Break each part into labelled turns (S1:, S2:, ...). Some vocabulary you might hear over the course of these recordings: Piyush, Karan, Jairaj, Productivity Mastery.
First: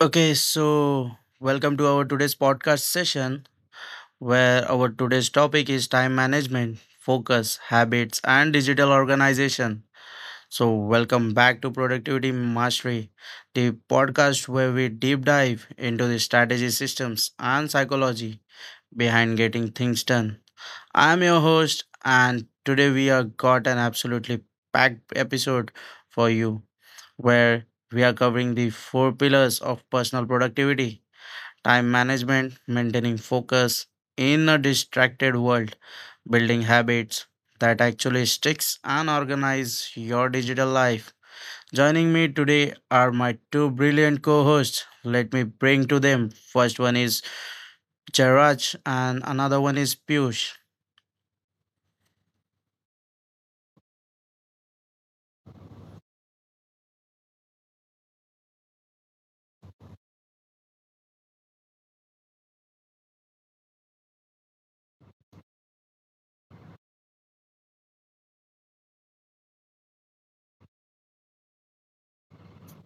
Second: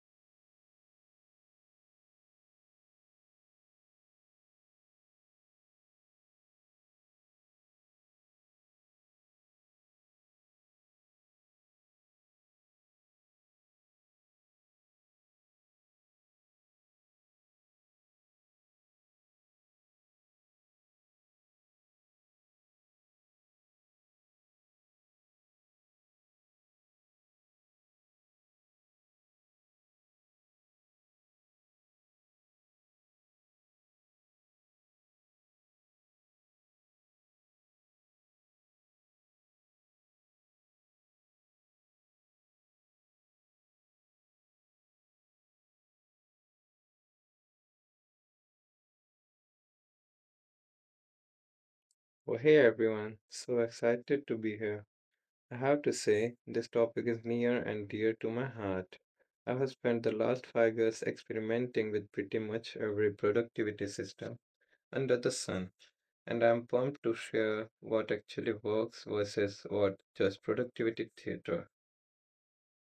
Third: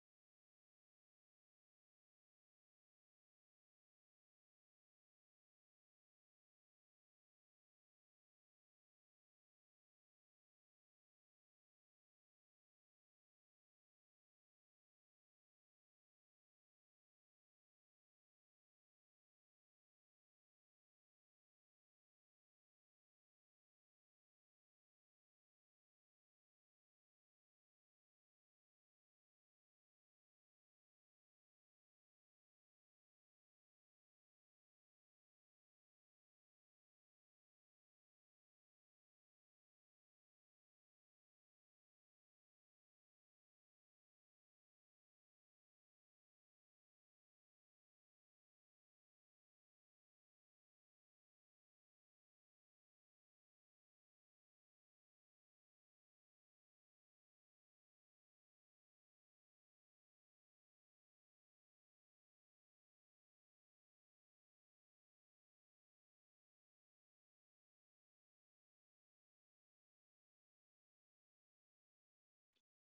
S1: Okay, so welcome to our today's podcast session where our today's topic is time management, focus, habits, and digital organization. So, welcome back to Productivity Mastery, the podcast where we deep dive into the strategy systems and psychology behind getting things done. I'm your host, and today we have got an absolutely packed episode for you where we are covering the four pillars of personal productivity time management, maintaining focus in a distracted world, building habits that actually sticks and organize your digital life. Joining me today are my two brilliant co-hosts. Let me bring to them. First one is Jairaj and another one is Piyush.
S2: Well, hey everyone, so excited to be here. I have to say, this topic is near and dear to my heart. I have spent the last 5 years experimenting with pretty much every productivity system under the sun, and I'm pumped to share what actually works versus what just productivity theater.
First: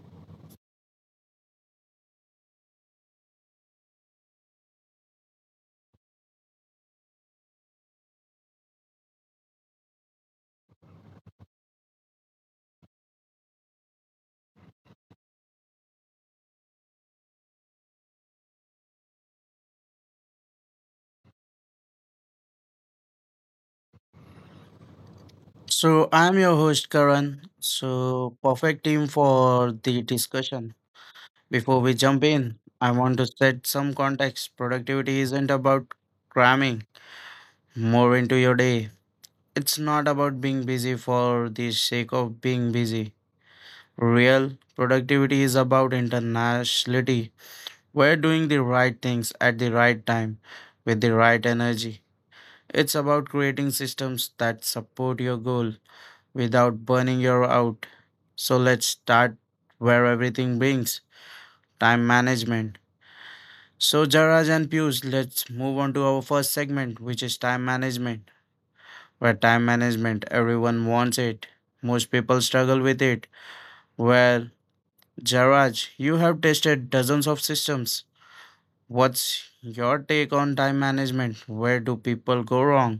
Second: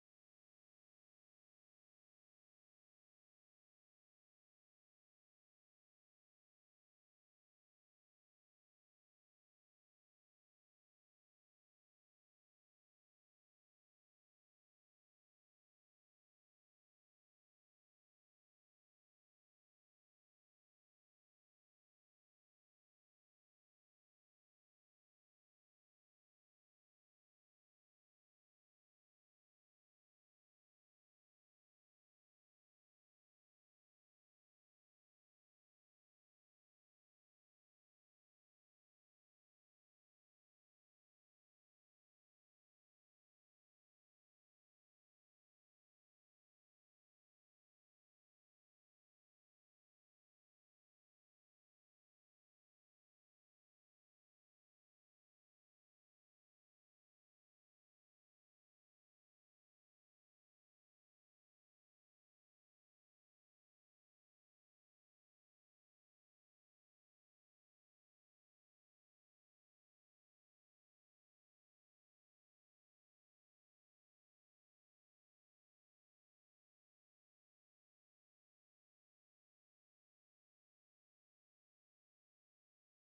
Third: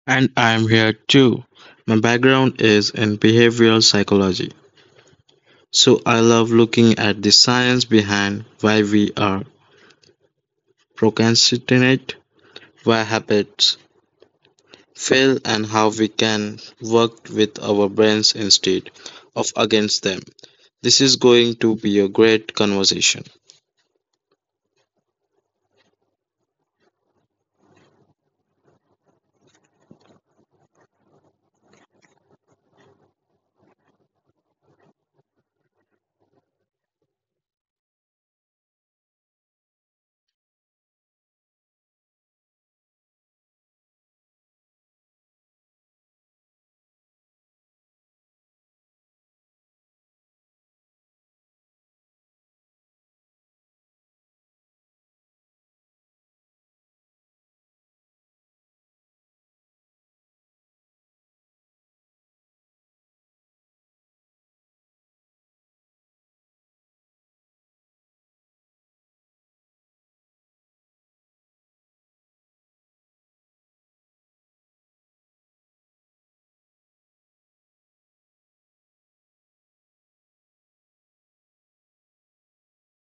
S3: And I'm here too. My background is in behavioral psychology, so I love looking at the science behind why we are procrastinate, why habits fail, and how we can work with our brains instead of against them. This is going to be a great conversation.
S1: So I'm your host Karan. So perfect team for the discussion. Before we jump in, I want to set some context. Productivity isn't about cramming more into your day. It's not about being busy for the sake of being busy. Real productivity is about internationality. We're doing the right things at the right time with the right energy. It's about creating systems that support your goal without burning you out. So let's start where everything brings time management. So, Jaraj and Pius, let's move on to our first segment, which is time management, where time management, everyone wants it. Most people struggle with it. Well, Jaraj, you have tested dozens of systems. What's your take on time management? Where do people go wrong?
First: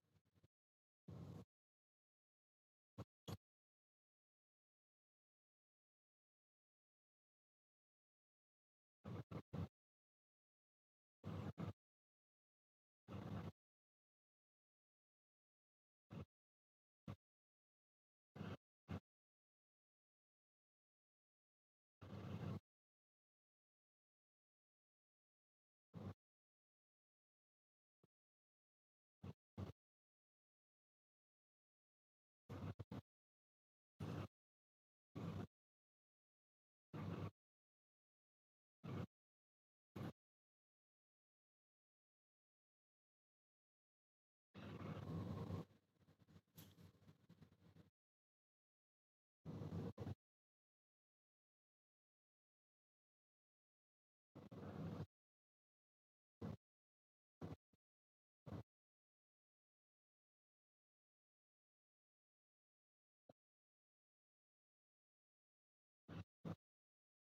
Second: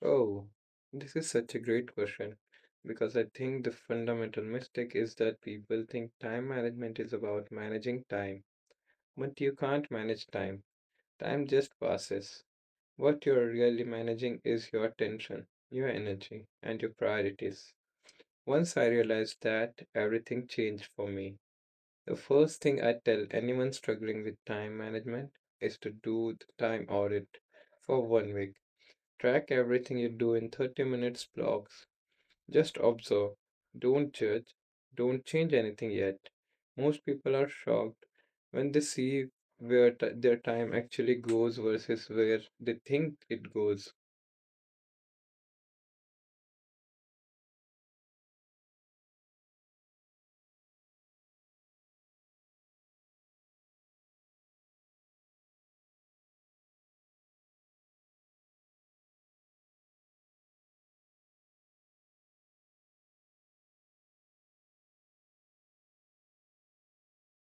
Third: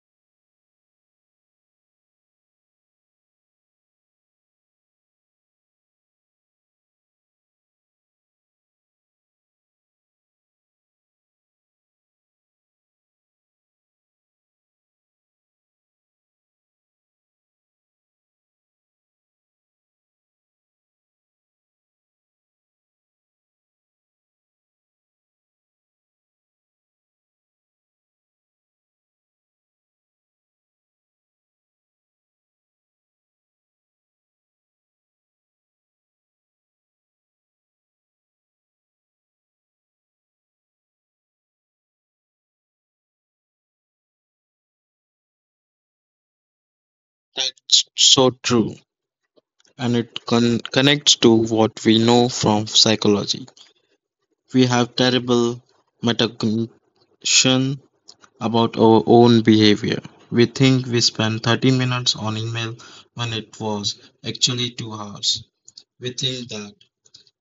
S2: Oh, this is such a great question because I think the fundamental mistake is that people think time management is about managing time, but you can't manage time. Time just passes. What you're really managing is your attention, your energy, and your priorities. Once I realized that, everything changed for me. The first thing I tell anyone struggling with time management is to do the time audit for 1 week. Track everything you do in 30 minutes blocks, just observe. Don't judge. Don't change anything yet. Most people are shocked when they see where their time actually goes versus where they think it goes.
S3: That's so true, and it connects to what we know from psychology. We have terrible metacognition about our own behavior. We think we spend 30 minutes on email when it was actually 2 hours. We think that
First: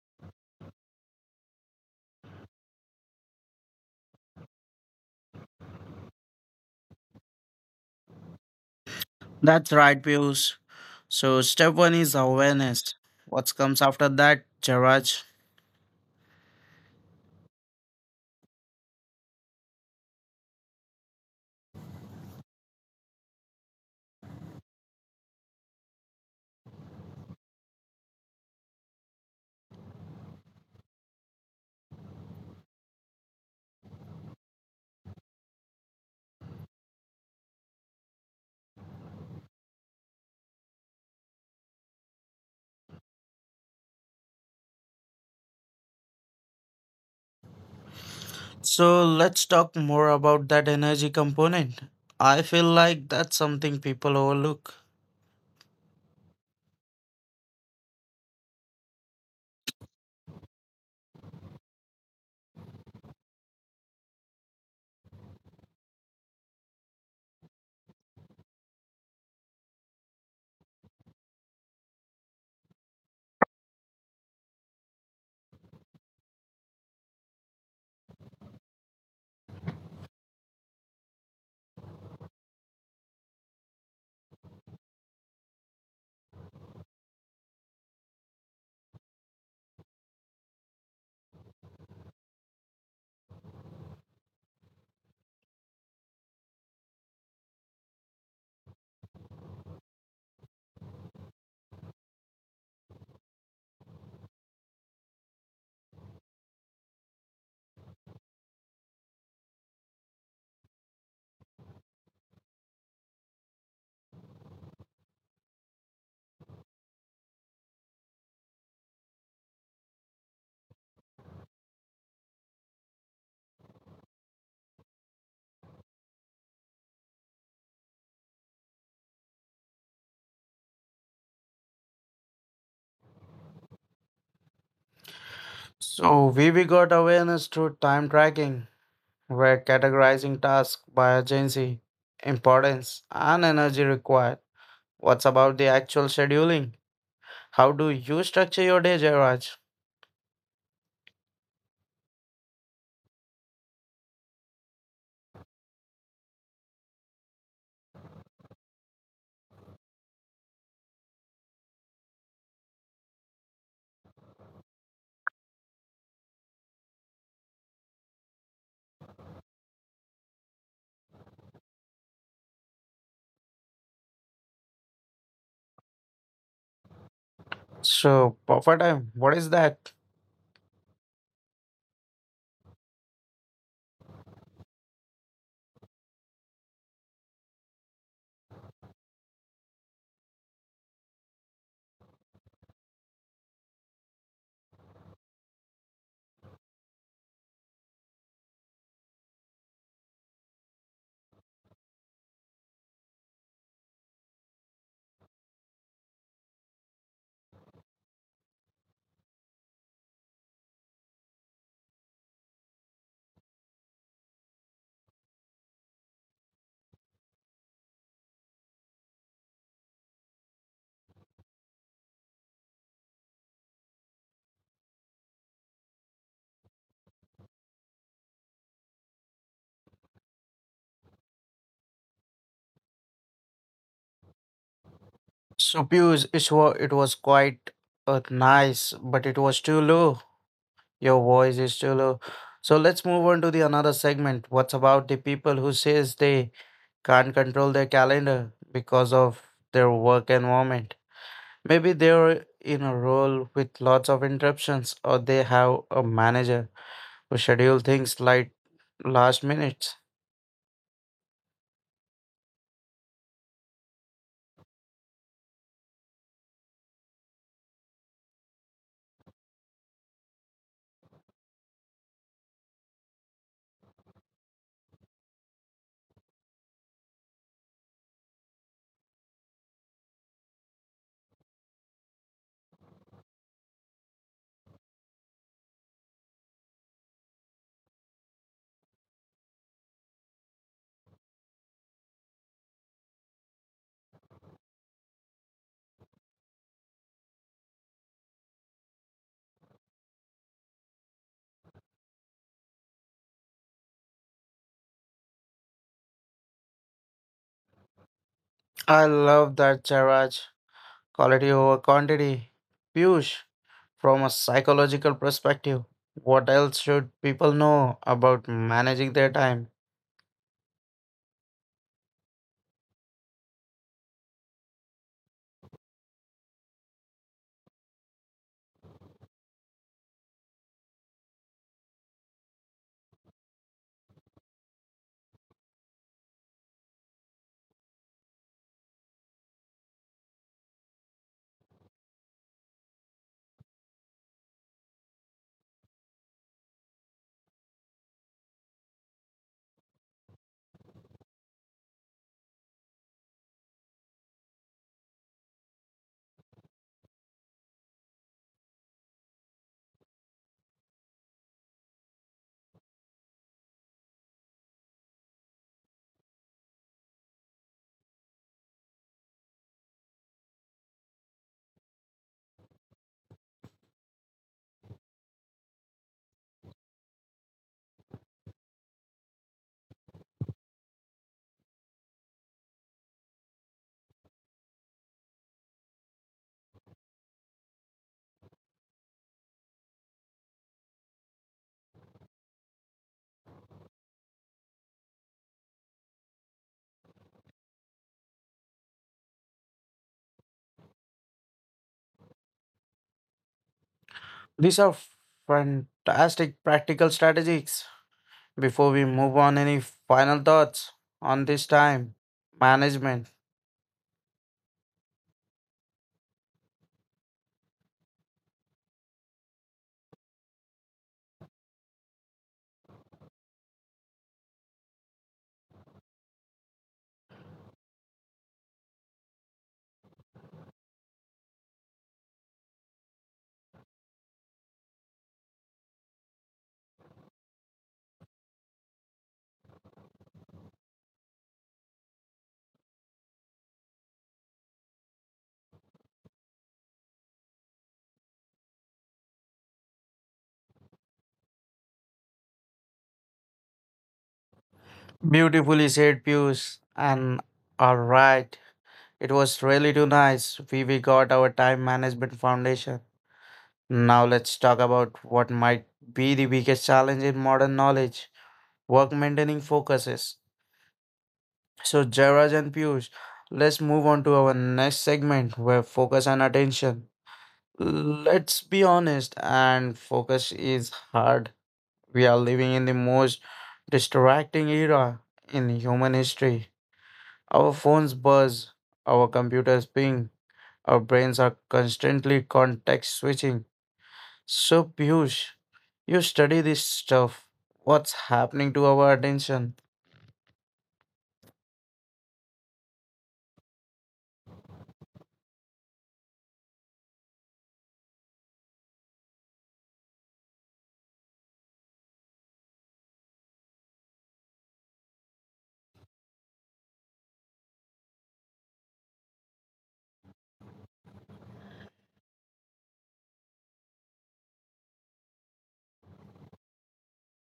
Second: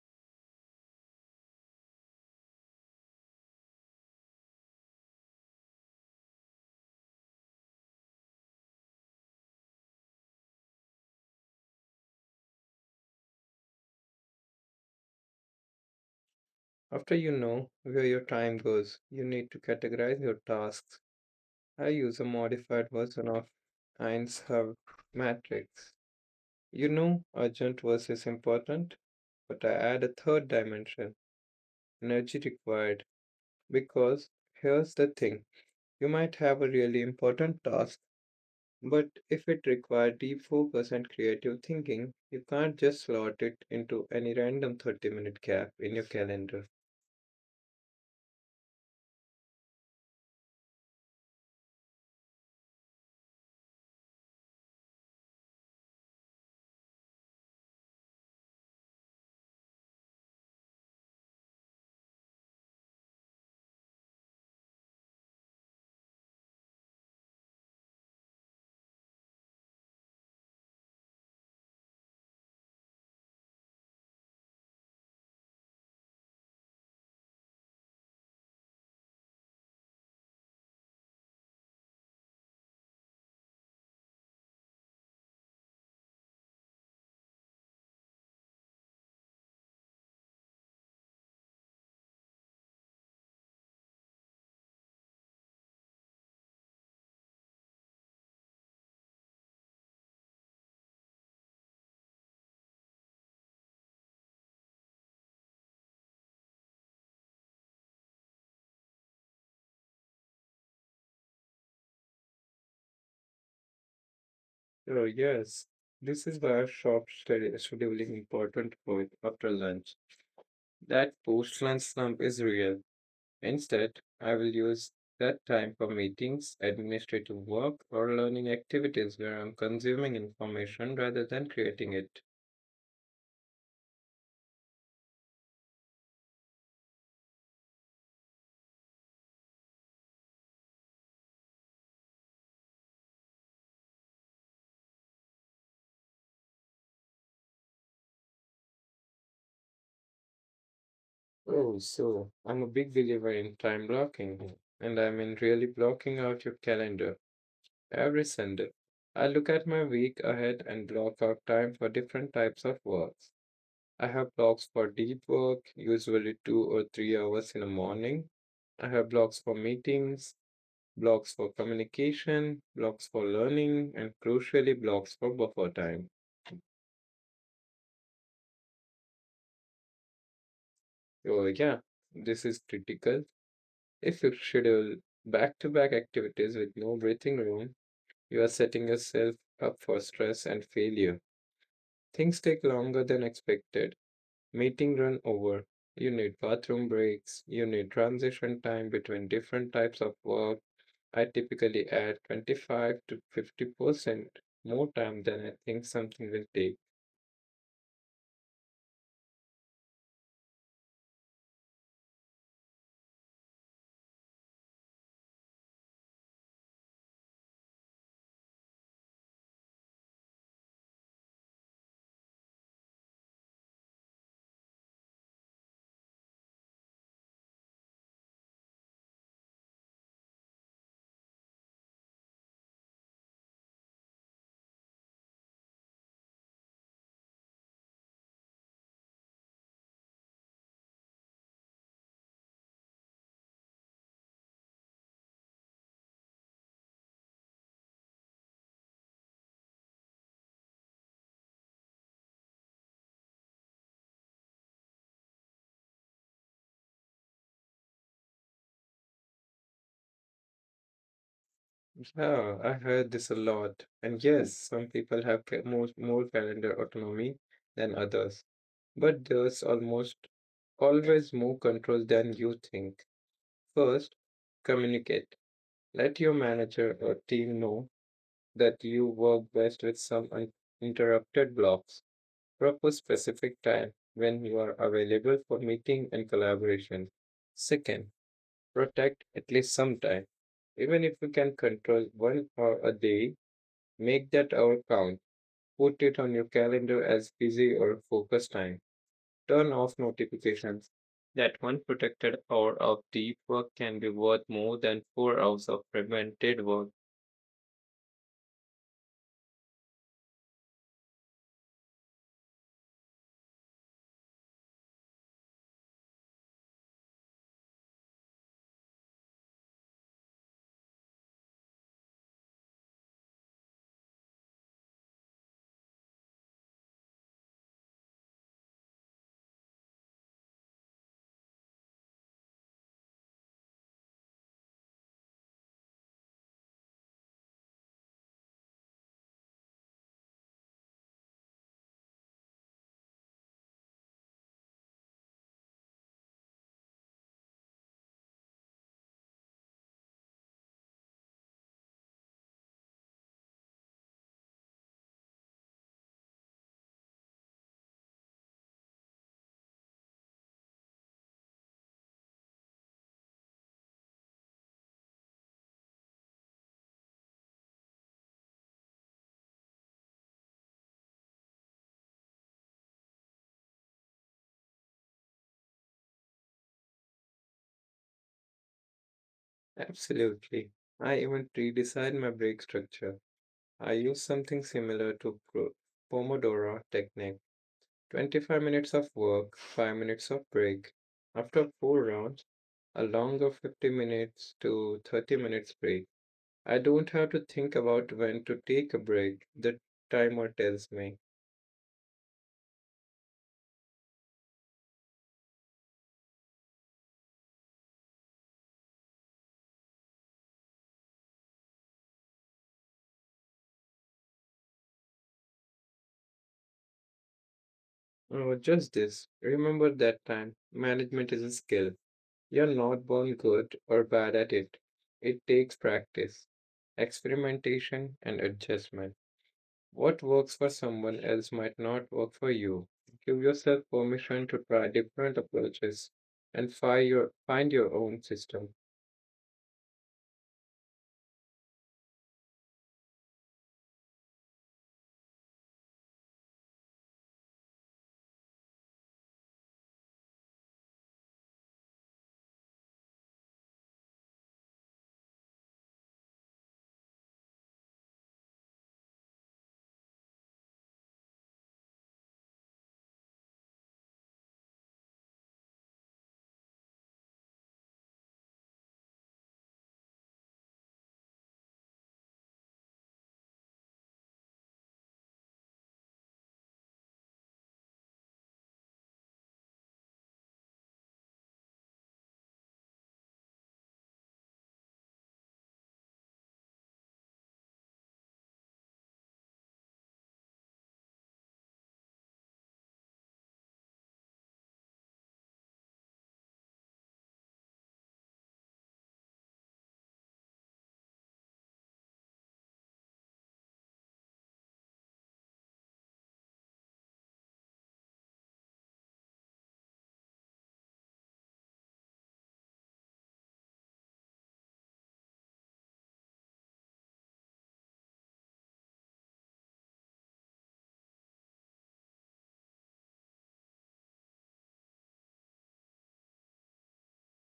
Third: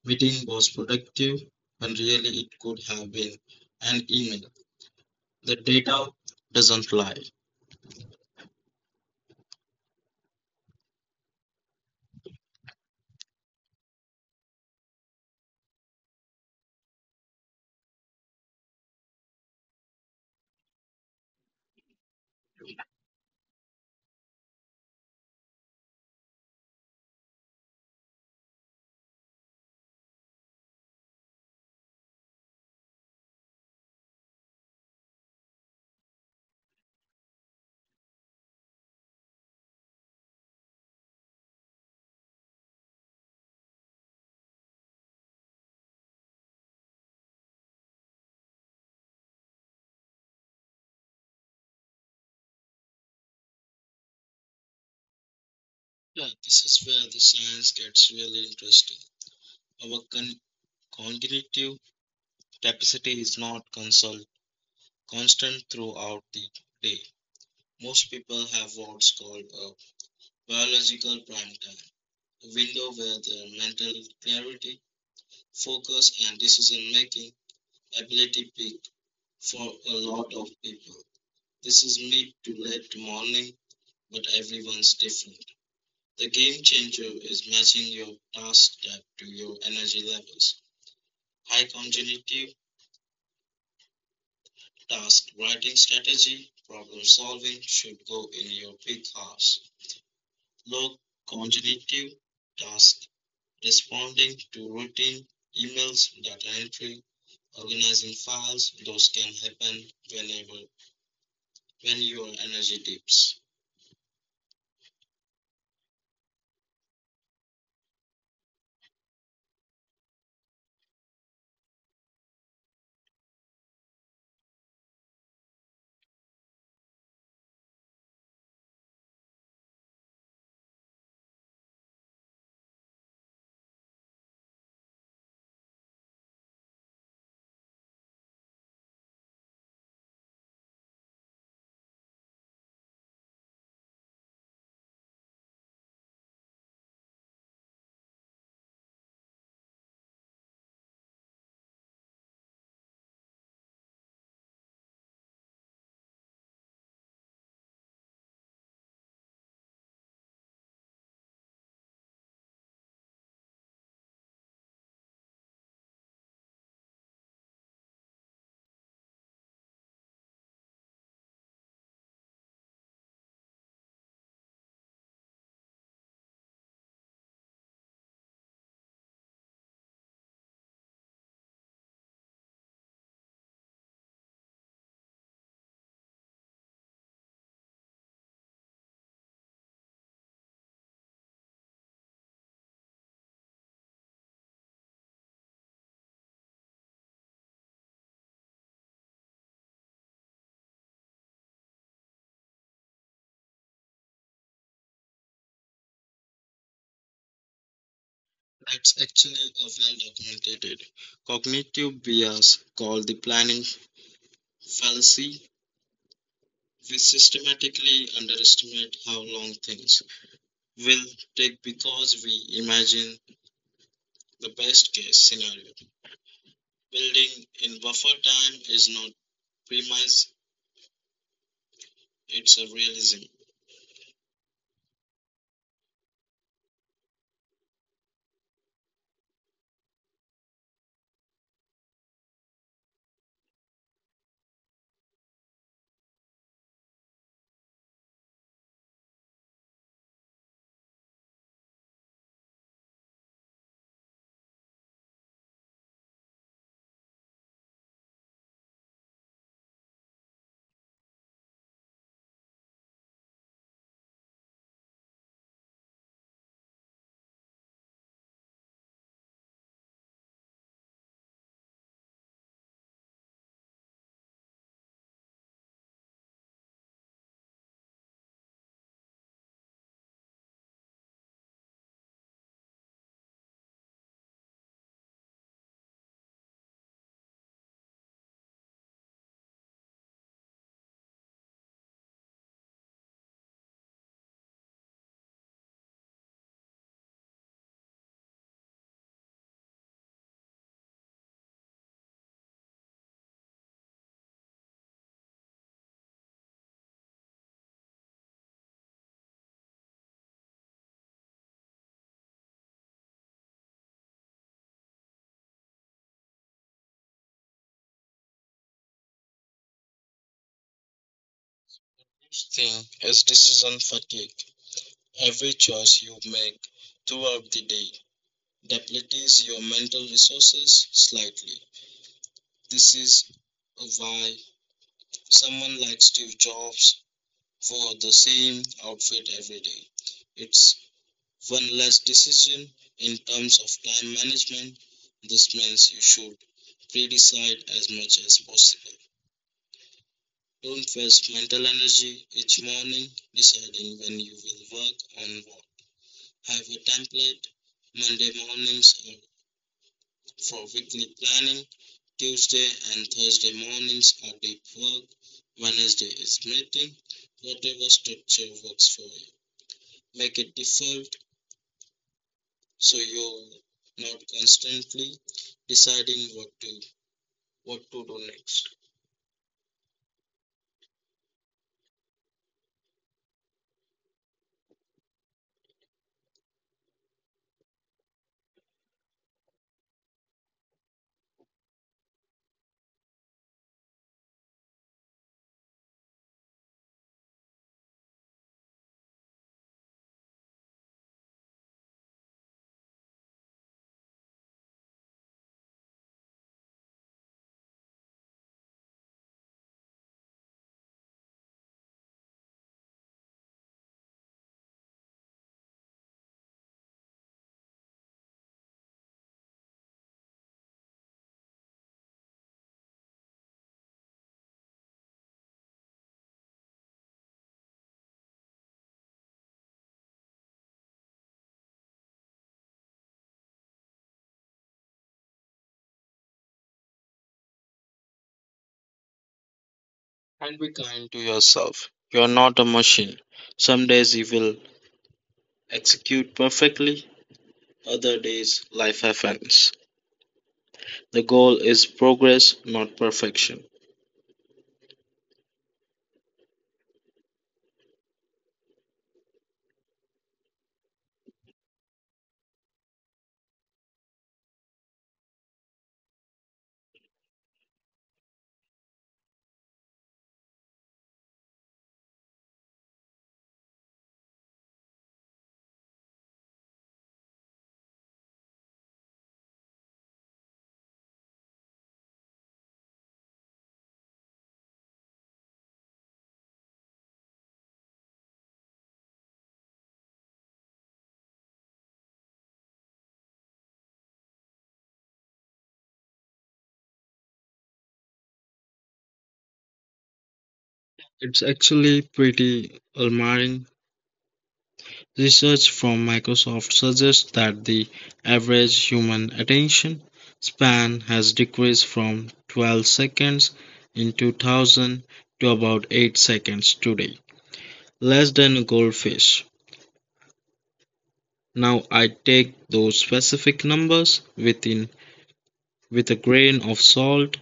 S3: meeting was productive when really it could have been an email. The data doesn't lie.
S1: That's right, Piyush. So, step one is awareness. What comes after that, Jaraj?
S2: After you know where your time goes, you need to categorize your tasks. I use a modified version of Einstein matrix. You know, urgent versus important, but I add a third dimension, energy required, because here's the thing. You might have a really important task, but if it requires deep focus and creative thinking, you can't just slot it into any random 30-minute gap in your calendar.
S1: So, let's talk more about that energy component. I feel like that's something people overlook.
S3: Yeah, this is where the science gets really interesting. Our cognitive capacity is not constant throughout the day. Most people have what's called a biological prime time, a window where their mental clarity, focus, and decision making ability peak for a lot of people. This is mid to late morning, but everyone's different. The game changer is matching your task type to your energy levels. High cognitive task writing strategy, problem solving should go in your peak hours. Low cognitive task responding to routine emails, data entry, organizing files, those can happen whenever when your energy dips.
S2: Oh, yes. This is where scheduling important for after lunch. That post lunch slump is real. Instead, I will use that time for meetings, administrative work, or learning activities where I'm consuming information rather than creating it.
S1: So, we got awareness through time tracking. We're categorizing tasks by urgency, importance, and energy required. What's about the actual scheduling? How do you structure your day, Jairaj?
S2: Oh, so I'm a big believer in time blocking, and I mean really blocking out your calendar every Sunday. I look at my week ahead and block out time for different types of work. I have blocks for deep work, usually 2 or 3 hours in the morning. I have blocks for meetings, blocks for communication, blocks for learning, and crucially, blocks for buffer time.
S1: So, buffer time, what is that?
S2: Oh, yeah, this is critical. If you schedule back to back activities with no breathing room, you are setting yourself up for stress and failure. Things take longer than expected. Meeting run over. You need bathroom breaks. You need transition time between different types of work. I typically add 25 to 50% more time than I think something will take.
S3: That's actually a well documented cognitive bias called the planning fallacy. We systematically underestimate how long things will take because we imagine the best case scenario. Building in buffer time is not premise, it's a realism.
S1: So, Piyush, it was quite nice, but it was too low. Your voice is too low. So let's move on to the another segment. What's about the people who says they can't control their calendar because of their work environment? Maybe they're in a role with lots of interruptions, or they have a manager who schedule things like last minute.
S2: Yeah, I heard this a lot. And yes, some people have more calendar autonomy than others, but there's almost always more control than you think. First, communicate. Let your manager or team know that you work best with some uninterrupted blocks. Propose specific time when you are available for meeting and collaboration. Second, protect at least some time. Even if you can control 1 hour a day, make that hour count. Put it on your calendar as busy or focus time. Turn off notifications. That one protected hour of deep work can be worth more than 4 hours of prevented work.
S1: I love that, Jarraj. Quality over quantity. Piyush, from a psychological perspective, what else should people know about managing their time?
S3: First thing is decision fatigue. Every choice you make throughout the day depletes your mental resources slightly. This is why someone like Steve Jobs wore the same outfit every day. It's one less decision. In terms of time management, this means you should pre-decide as much as possible. Don't waste mental energy each morning deciding when you will work on what. Have a template. Monday mornings are for weekly planning, Tuesday and Thursday mornings are deep work, Wednesday is meeting, whatever structure works for you. Make it default so you're not constantly deciding what to do next.
S2: Absolutely. I even redesigned my break structure. I use something similar to Pomodoro technique: 25 minutes of work, 5 minutes of break. After 4 rounds, a longer 50 minutes to 30 minutes break. I don't have to think about when to take a break. The timer tells me.
S1: These are fantastic practical strategies. Before we move on, any final thoughts on this time management?
S2: Oh, just this. Remember that time management is a skill. You're not born good or bad at it. It takes practice, experimentation, and adjustment. What works for someone else might not work for you. Give yourself permission to try different approaches and find your own system.
S3: And be kind to yourself. You're not a machine. Some days you will execute perfectly, other days life happens. The goal is progress, not perfection.
S1: Beautifully said, Pius. And all right, it was really too nice. We got our time management foundation. Now let's talk about what might be the biggest challenge in modern knowledge work maintaining focuses. So, Jairaj and Piyush, let's move on to our next segment where focus and attention. Let's be honest, and focus is hard. We are living in the most distracting era in human history. Our phones buzz, our computers ping, our brains are constantly context switching. So, Piyush, you study this stuff. What's happening to our attention?
S3: It's actually pretty alarming. Research from Microsoft suggests that the average human attention span has decreased from 12 seconds in 2000 to about 8 seconds today, less than a goldfish. Now I take those specific numbers with a grain of salt,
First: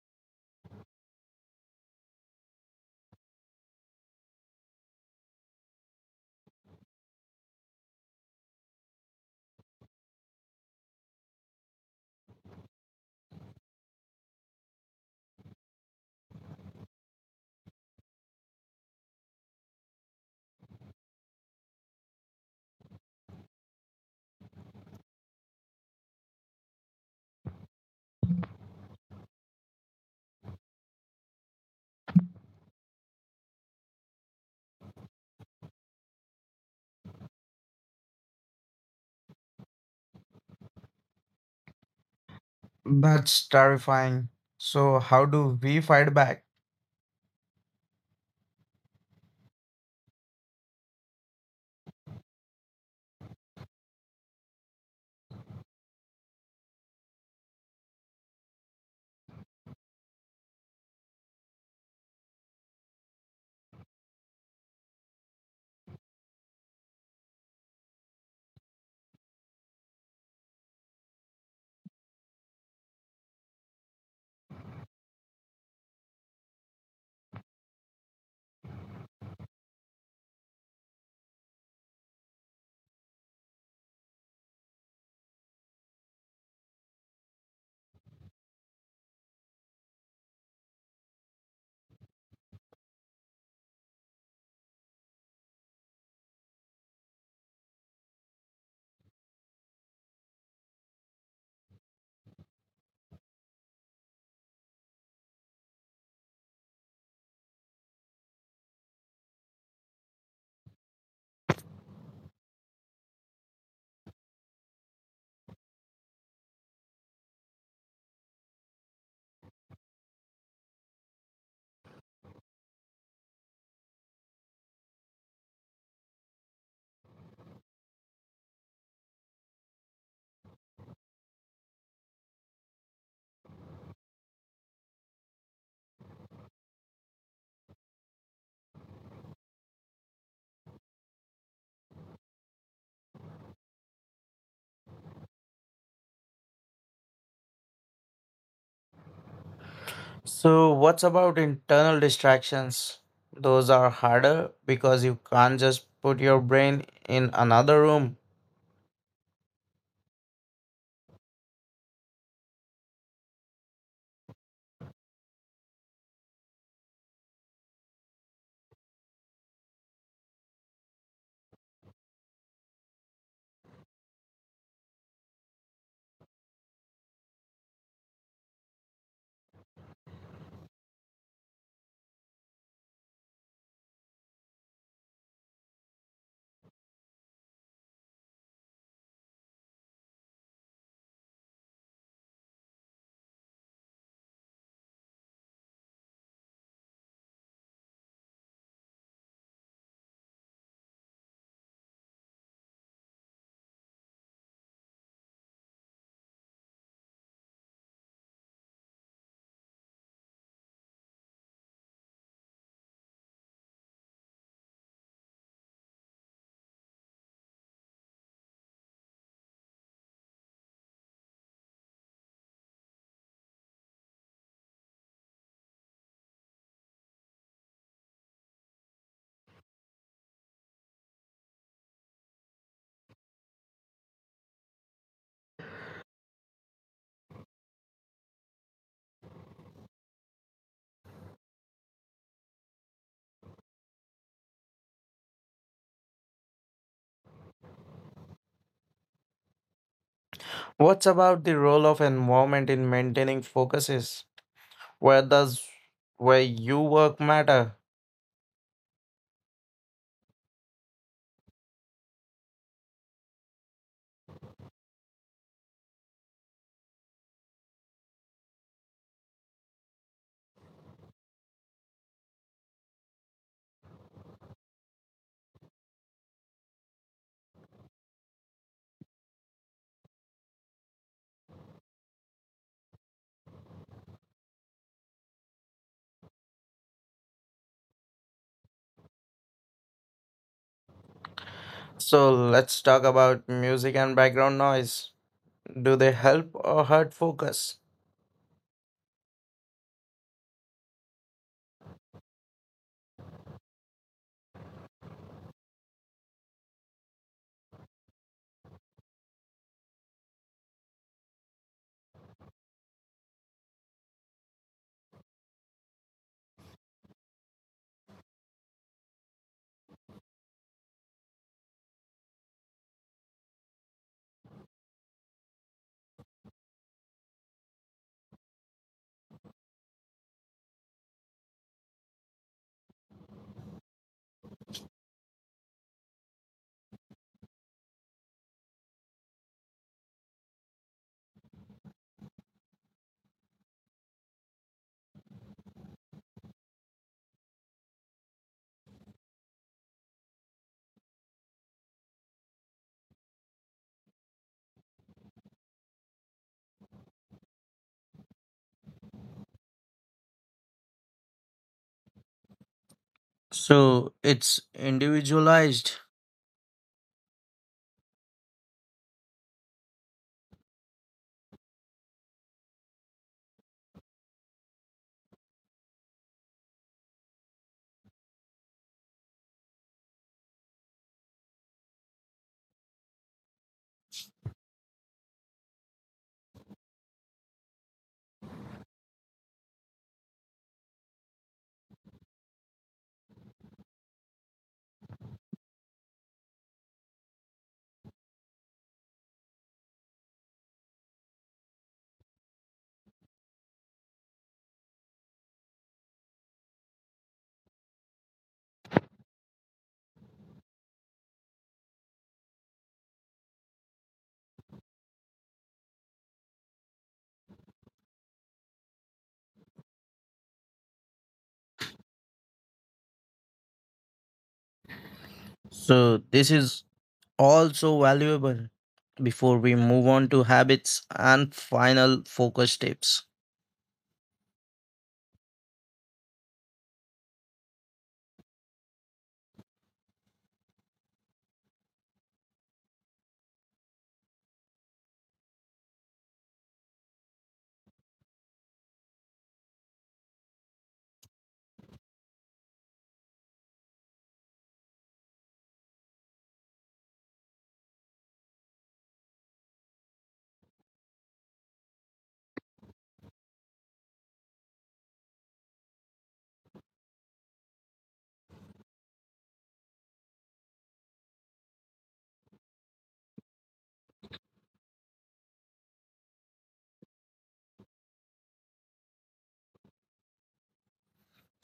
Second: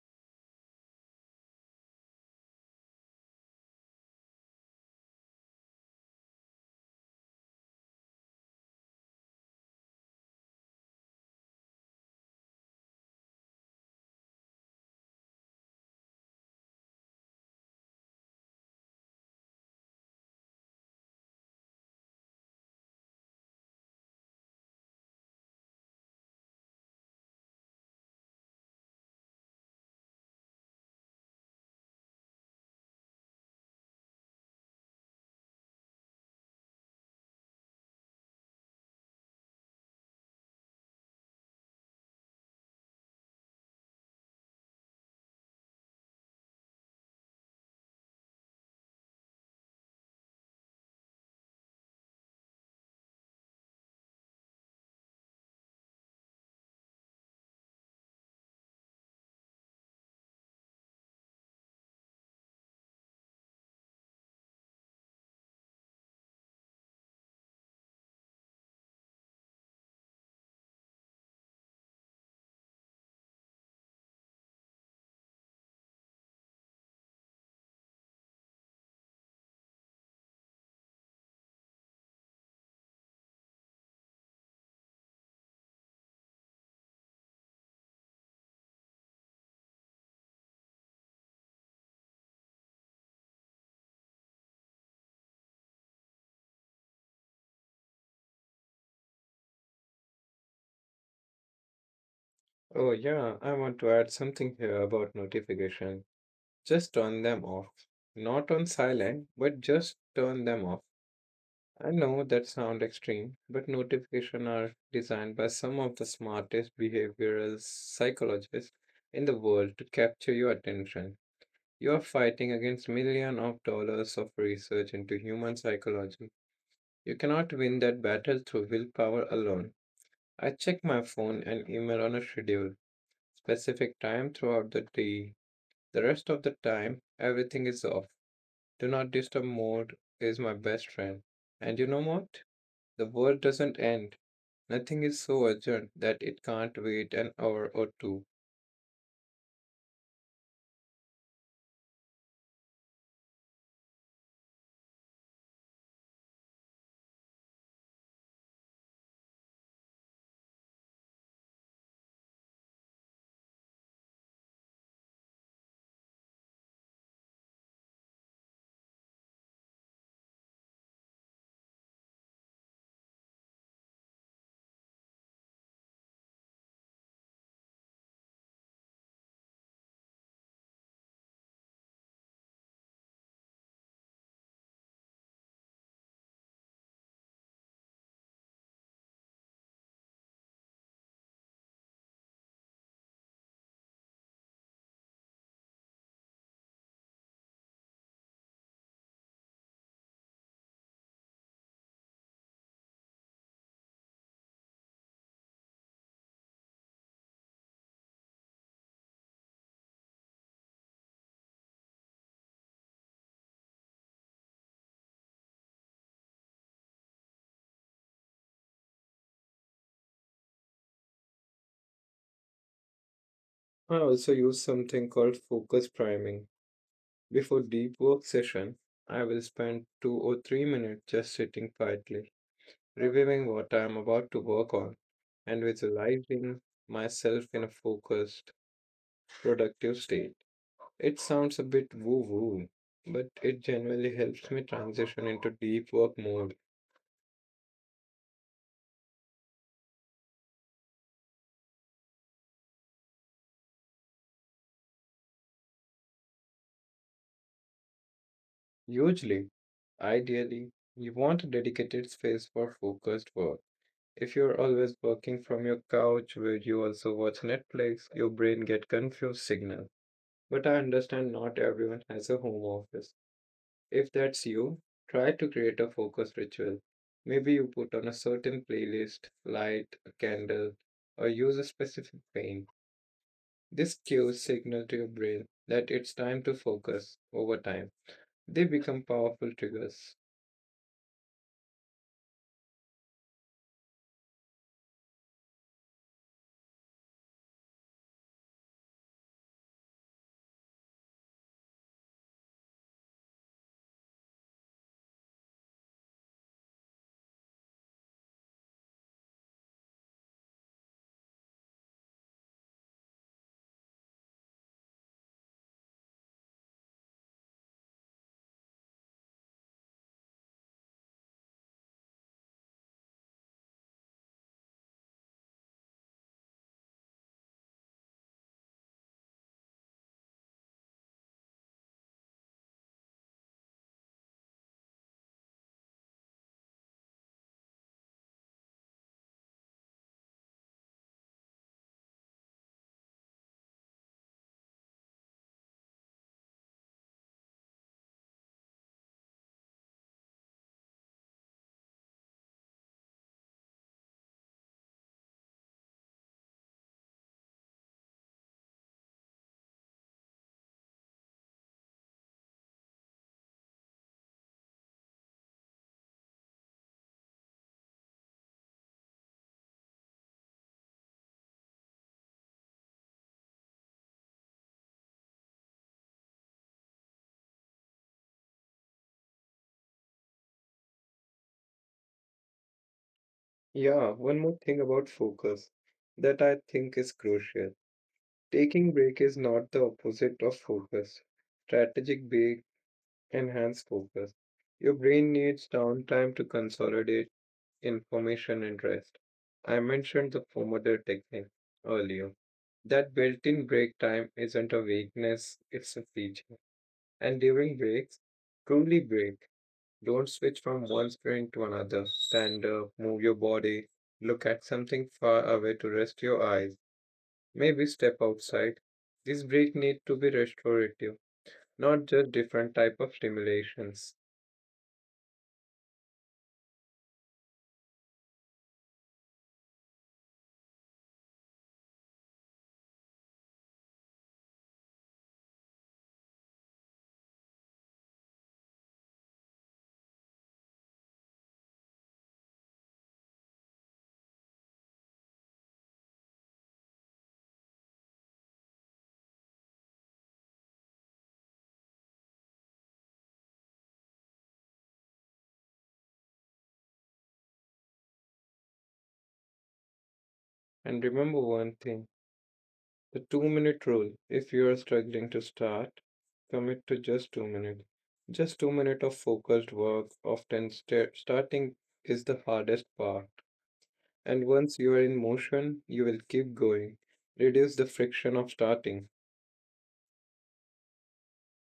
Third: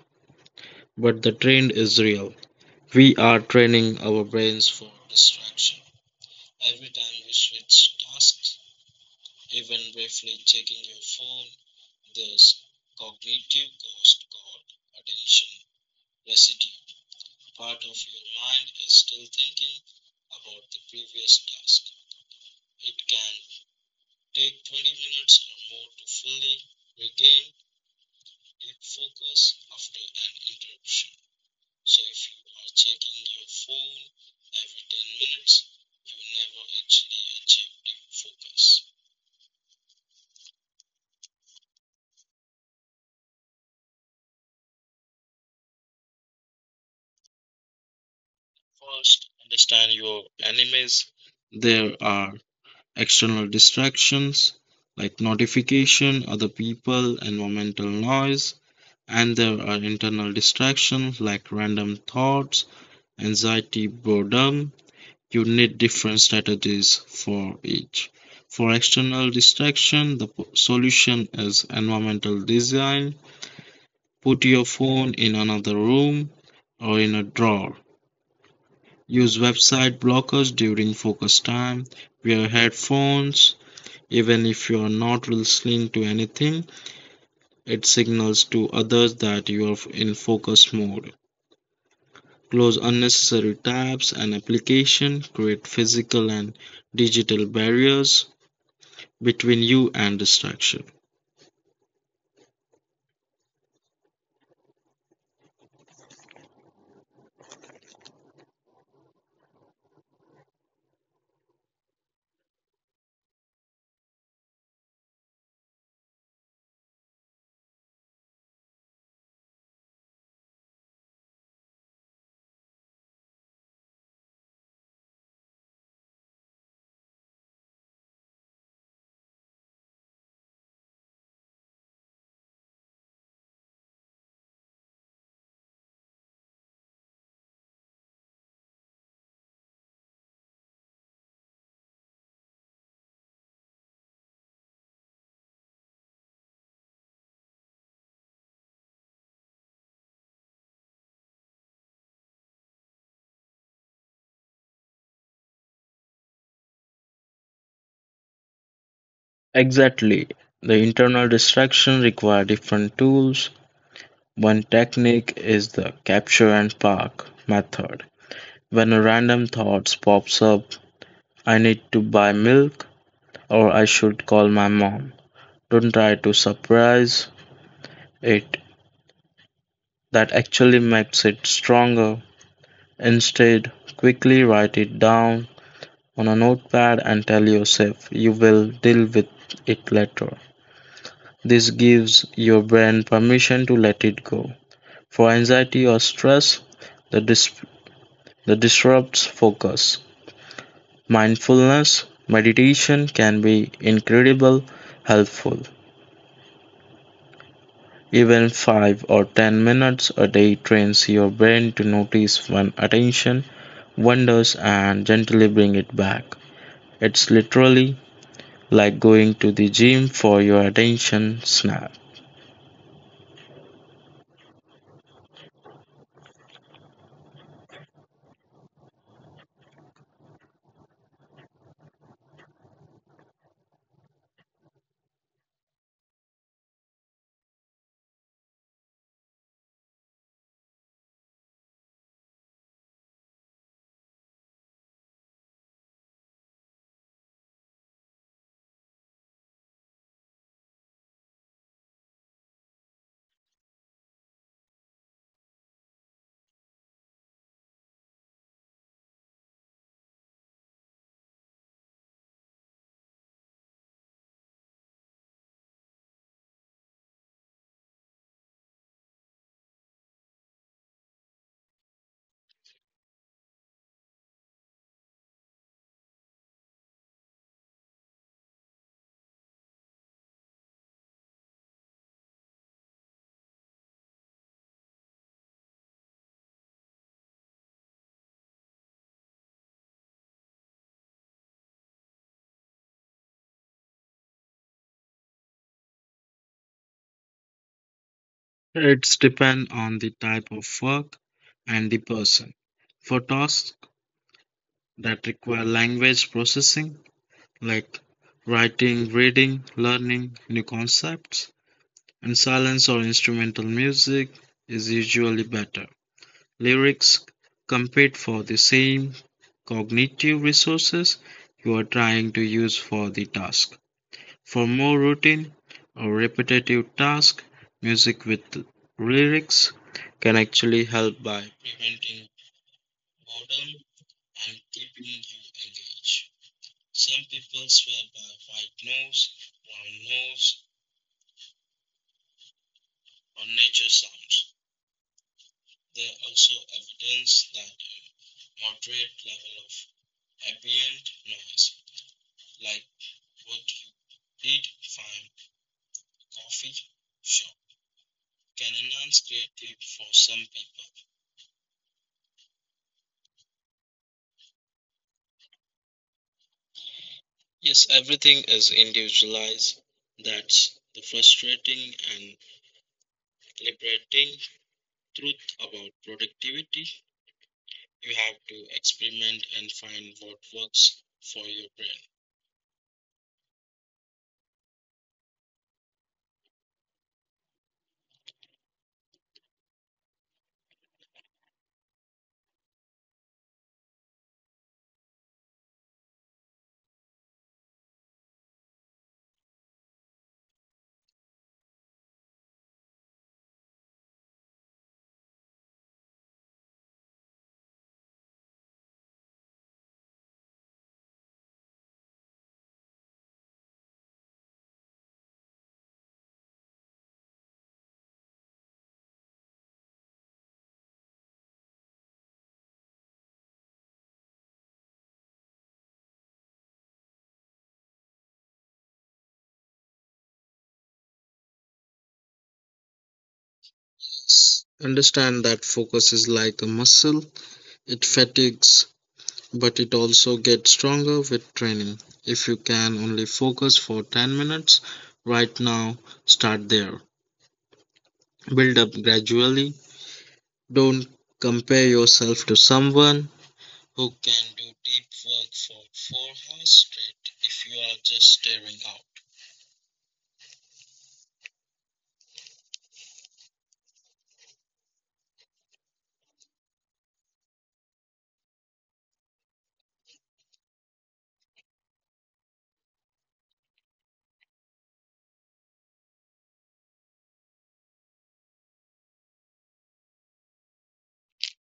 S3: but the trend is real. We are training our brains for distraction every time we switch tasks. Even briefly checking your phone, this cognitive ghost called attention residue. Part of your mind is still thinking about the previous task. It can take 20 minutes or more to fully regain its focus after an interruption. So if you are checking your phone every 10 minutes, you never actually achieve deep focus.
S1: That's terrifying. So, how do we fight back?
S3: First, understand your enemies. There are external distractions like notification, other people, environmental noise, and there are internal distractions like random thoughts, anxiety, boredom. You need different strategies for each. For external distraction, the solution is environmental design. Put your phone in another room or in a drawer. Use website blockers during focus time. Wear headphones. Even if you are not listening to anything, it signals to others that you are in focus mode. Close unnecessary tabs and applications. Create physical and digital barriers between you and distraction.
S2: Oh, yeah, I want to add something here about notification. Just turn them off. Not on silent, but just turn them off. I know that sound extreme, but notifications are designed by some of the smartest behavioral psychologists in the world to capture your attention. You are fighting against millions of dollars of research into human psychology. You cannot win that battle through willpower alone. I check my phone and email on a schedule, specific time throughout the day. The rest of the time, everything is off. Do not disturb mode is my best friend. And you know what? The world doesn't end. Nothing is so urgent that it can't wait an hour or two.
S1: So, what's about internal distractions? Those are harder because you can't just put your brain in another room.
S3: Exactly. The internal distraction require different tools. One technique is the capture and park method. When a random thought pops up, I need to buy milk or I should call my mom. Don't try to suppress it, that actually makes it stronger. Instead, quickly write it down on a notepad and tell yourself you will deal with it later. This gives your brain permission to let it go. For anxiety or stress, the, dis- the disrupts focus. Mindfulness meditation can be incredibly helpful. Even 5 or 10 minutes a day trains your brain to notice when attention wanders and gently bring it back. It's literally like going to the gym for your attention snap.
S2: I also use something called focus priming. Before deep work session, I will spend 2 or 3 minutes just sitting quietly, reviewing what I am about to work on and visualizing myself in a focused, productive state. It sounds a bit woo-woo, but it genuinely helps me transition into deep work mode.
S1: What's about the role of environment in maintaining focuses? Where does where you work matter.
S2: Usually, ideally, you want a dedicated space for focused work. If you're always working from your couch where you also watch Netflix, your brain get confused signal. But I understand not everyone has a home office. If that's you, try to create a focus ritual. Maybe you put on a certain playlist, light a candle, or use a specific paint. This cues signal to your brain that it's time to focus over time. They become powerful triggers.
S1: So let's talk about music and background noise. Do they help or hurt focus?
S3: It's depend on the type of work and the person. For tasks that require language processing, like writing, reading, learning new concepts, and silence or instrumental music is usually better. Lyrics compete for the same cognitive resources you're trying to use for the task. For more routine or repetitive tasks, music with lyrics can actually help by preventing boredom and keeping you engaged. Some people swear by white noise, brown noise, or nature sounds. They are also evidence that a moderate level of ambient noise like what you read find coffee shop can enhance creativity for some people.
S1: So it's individualized.
S3: Yes, everything is individualized. That's the frustrating and liberating truth about productivity. You have to experiment and find what works for your brain.
S2: Yeah, one more thing about focus that I think is crucial. Taking break is not the opposite of focus. Strategic break enhance focus. Your brain needs downtime to consolidate information and rest. I mentioned the Pomodoro technique earlier. That built-in break time isn't a weakness, it's a feature. And during breaks, truly break. Don't switch from one screen to another. Stand up, move your body, look at something far away to rest your eyes. Maybe step outside. This break need to be restorative, not just different type of stimulations.
S1: So this is also valuable before we move on to habits and final focus tips.
S3: Understand that focus is like a muscle, it fatigues but it also gets stronger with training. If you can only focus for 10 minutes right now, start there. Build up gradually. Don't compare yourself to someone who can do deep work for 4 hours straight if you are just staring out.
S2: And remember one thing, the 2-minute rule. If you are struggling to start, commit to just 2 minutes. Just 2 minutes of focused work, often starting is the hardest part. And once you are in motion, you will keep going. Reduce the friction of starting.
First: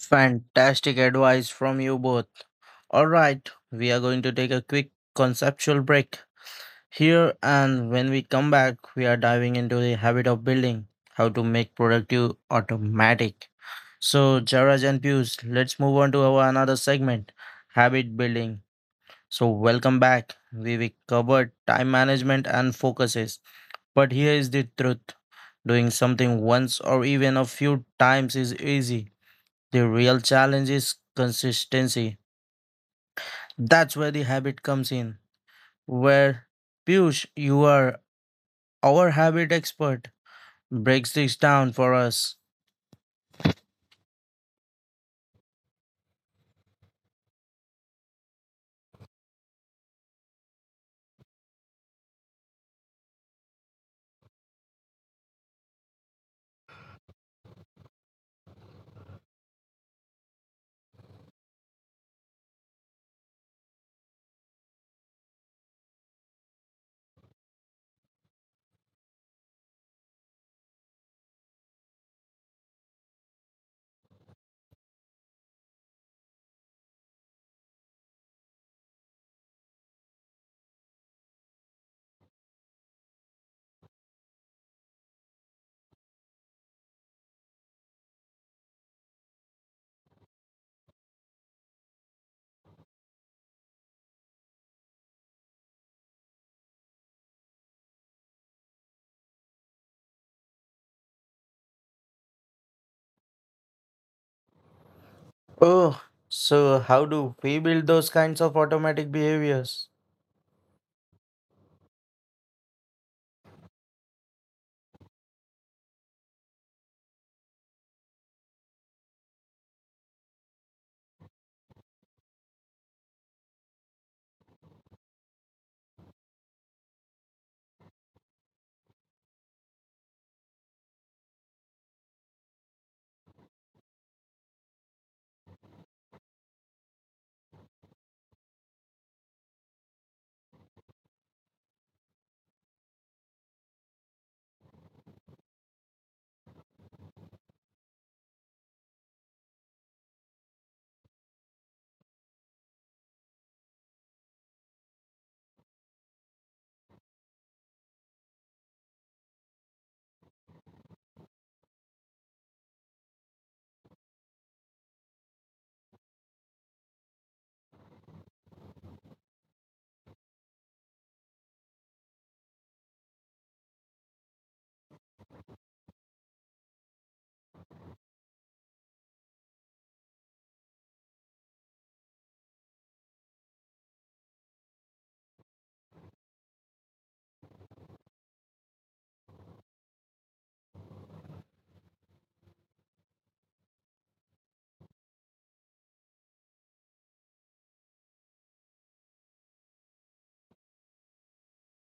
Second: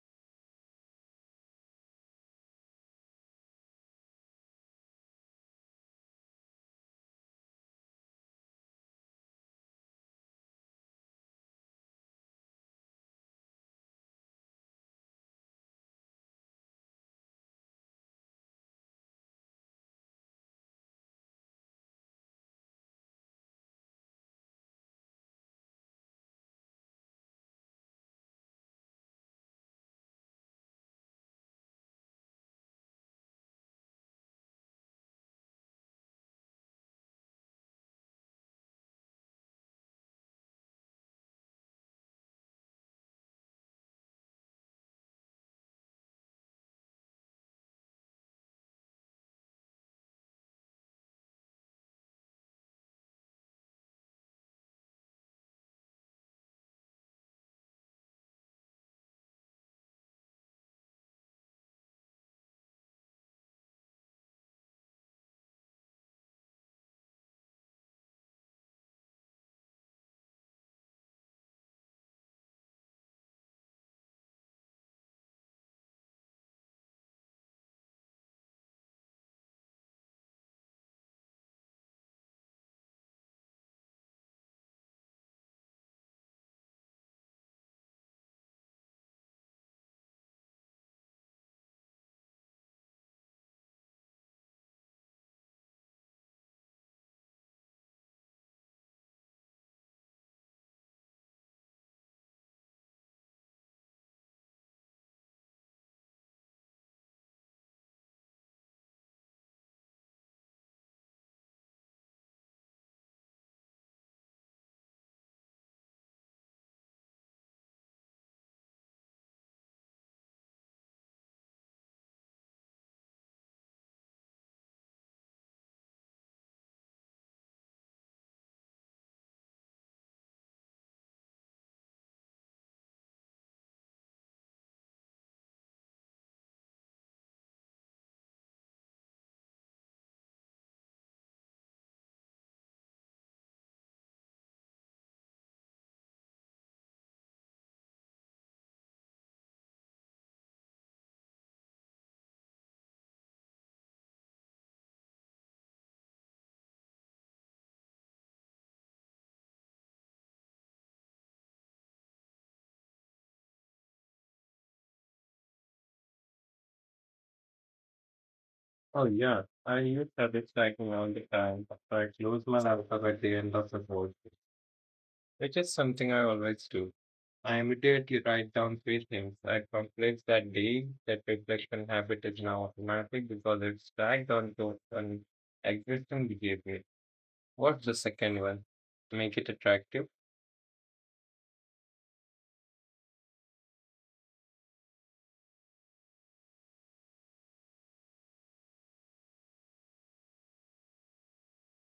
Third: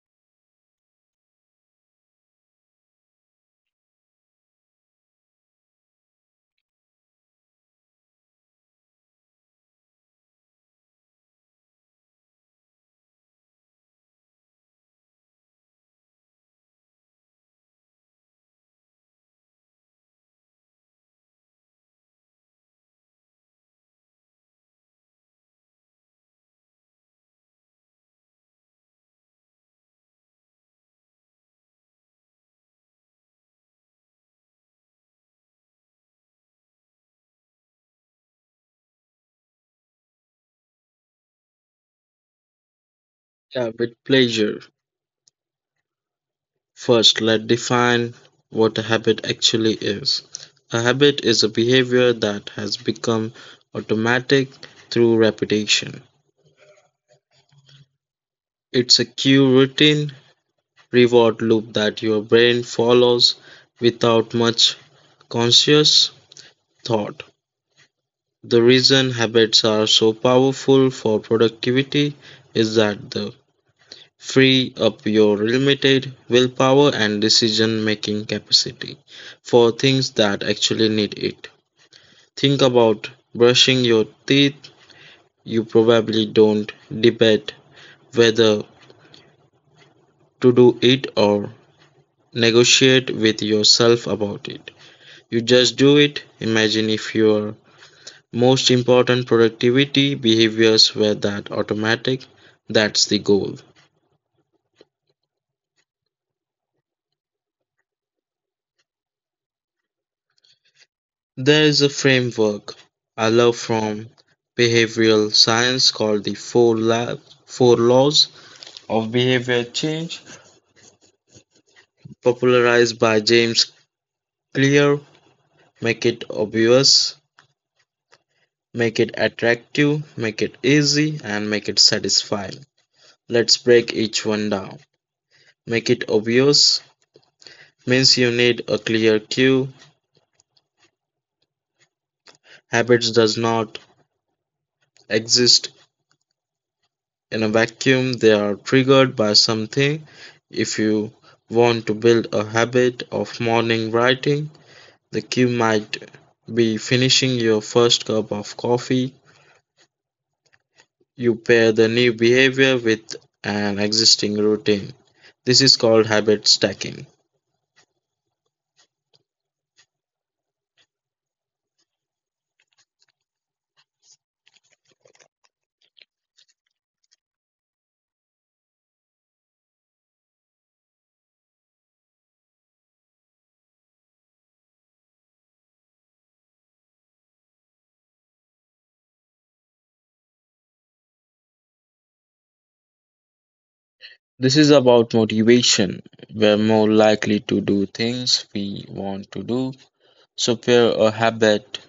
S1: Fantastic advice from you both. All right, we are going to take a quick conceptual break here, and when we come back, we are diving into the habit of building, how to make productive automatic. So, Jaraj and Pius, let's move on to our another segment, habit building. So, welcome back. We covered time management and focuses, but here is the truth: doing something once or even a few times is easy. The real challenge is consistency. That's where the habit comes in. Where Piyush, you are our habit expert, breaks this down for us.
S3: Yeah, with pleasure. First, let's define what a habit actually is. A habit is a behavior that has become automatic through repetition. It's a cue routine reward loop that your brain follows without much conscious thought. The reason habits are so powerful for productivity is that they free up your limited willpower and decision making capacity for things that actually need it. Think about brushing your teeth. You probably don't debate whether to do it or negotiate with yourself about it. You just do it. Imagine if your most important productivity behaviors were that automatic. That's the goal.
S1: Oh, so how do we build those kinds of automatic behaviors?
S3: There is a framework I love from behavioral science called the four laws of behavior change, popularized by James Clear. Make it obvious, make it attractive, make it easy, and make it satisfying. Let's break each one down. Make it obvious means you need a clear cue. Habits does not exist in a vacuum. They are triggered by something. If you want to build a habit of morning writing, the cue might be finishing your first cup of coffee. You pair the new behavior with an existing routine. This is called habit stacking.
S2: Oh yeah, I use habit tracking all the time. So I close my laptop at the end of the board. Which is something I always do. I immediately write down three things I accomplished that day. That reflection habit is now automatic because it's tagged onto an existing behavior. What's the second one? Make it attractive.
S3: This is about motivation. We're more likely to do things we want to do. Software or habit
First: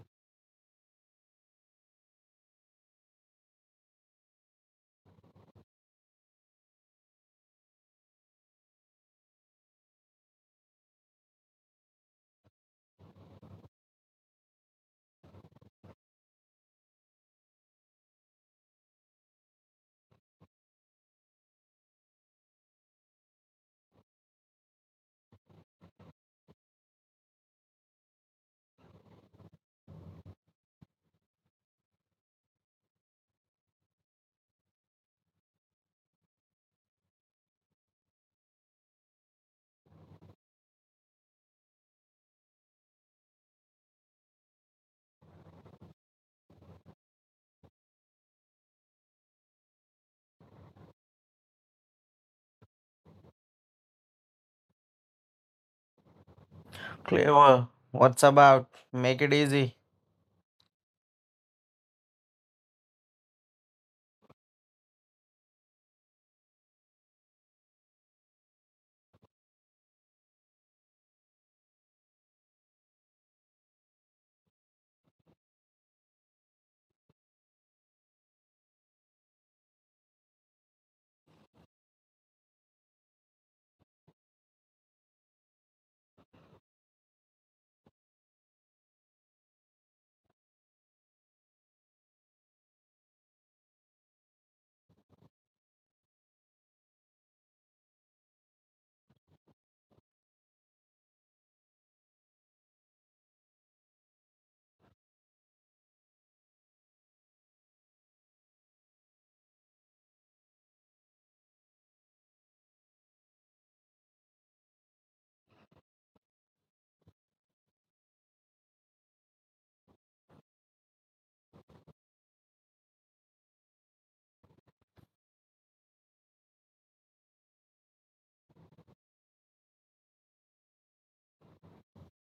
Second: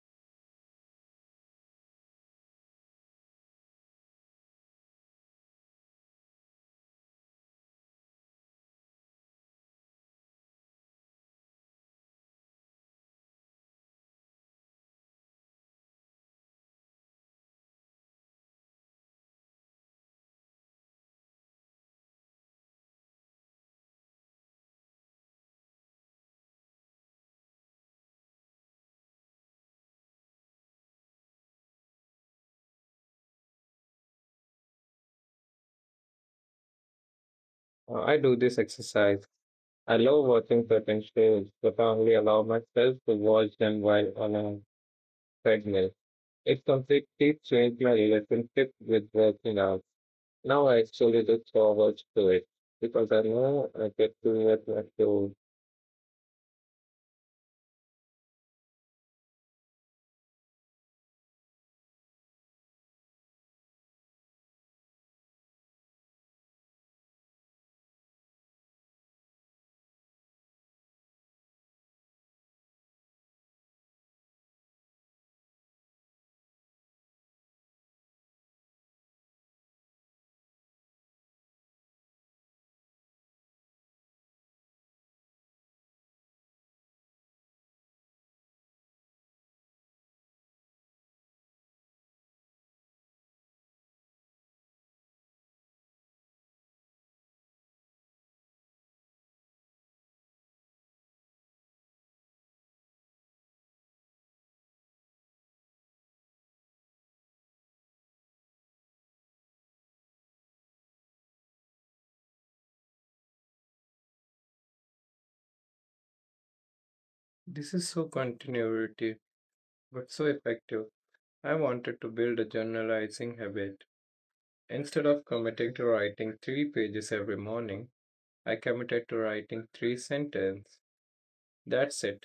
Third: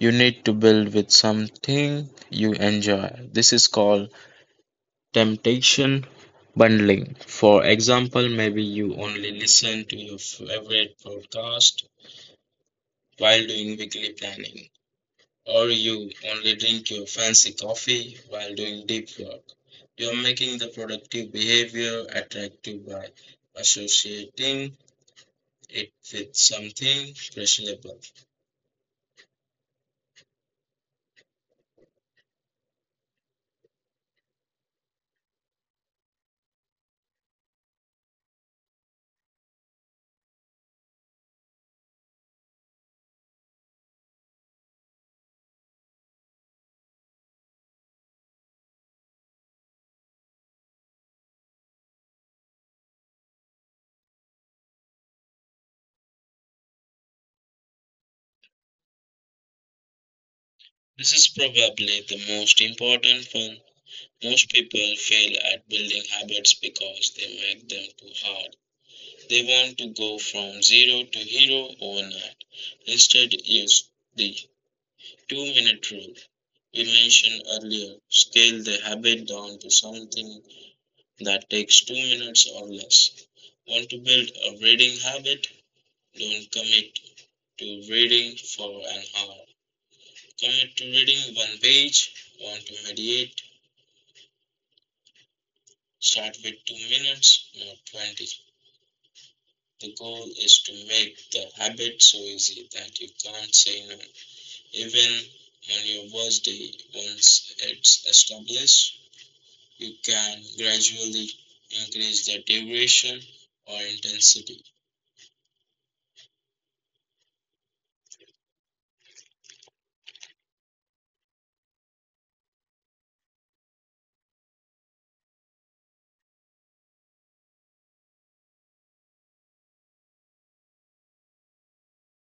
S3: you need to build with something you enjoy. This is called temptation bundling. For example, maybe you only listen to your favorite podcast while doing weekly planning, or you only drink your fancy coffee while doing deep work. You're making the productive behavior attractive by associating it with something pleasurable.
S2: I do this exercise. I love watching certain shows, but I only allow myself to watch them while on a treadmill. It completely changed my relationship with working out. Now I actually look forward to it because I know I get to meet my own.
S1: Clever. What's about? Make it easy.
S3: This is probably the most important one. Most people fail at building habits because they make them too hard. They want to go from zero to hero overnight. Instead, use the 2 minute rule we mentioned earlier. Scale the habit down to something that takes 2 minutes or less. Want to build a reading habit? Don't commit to reading for an hour. Commit to reading one page. Want to mediate? Start with 2 minutes, not 20. The goal is to make the habit so easy that you can't say no. Even on your worst day, once it's established, you can gradually increase the duration or intensity.
S2: This is so continuity, but so effective. I wanted to build a journalizing habit. Instead of committing to writing three pages every morning, I committed to writing three sentences. That's it.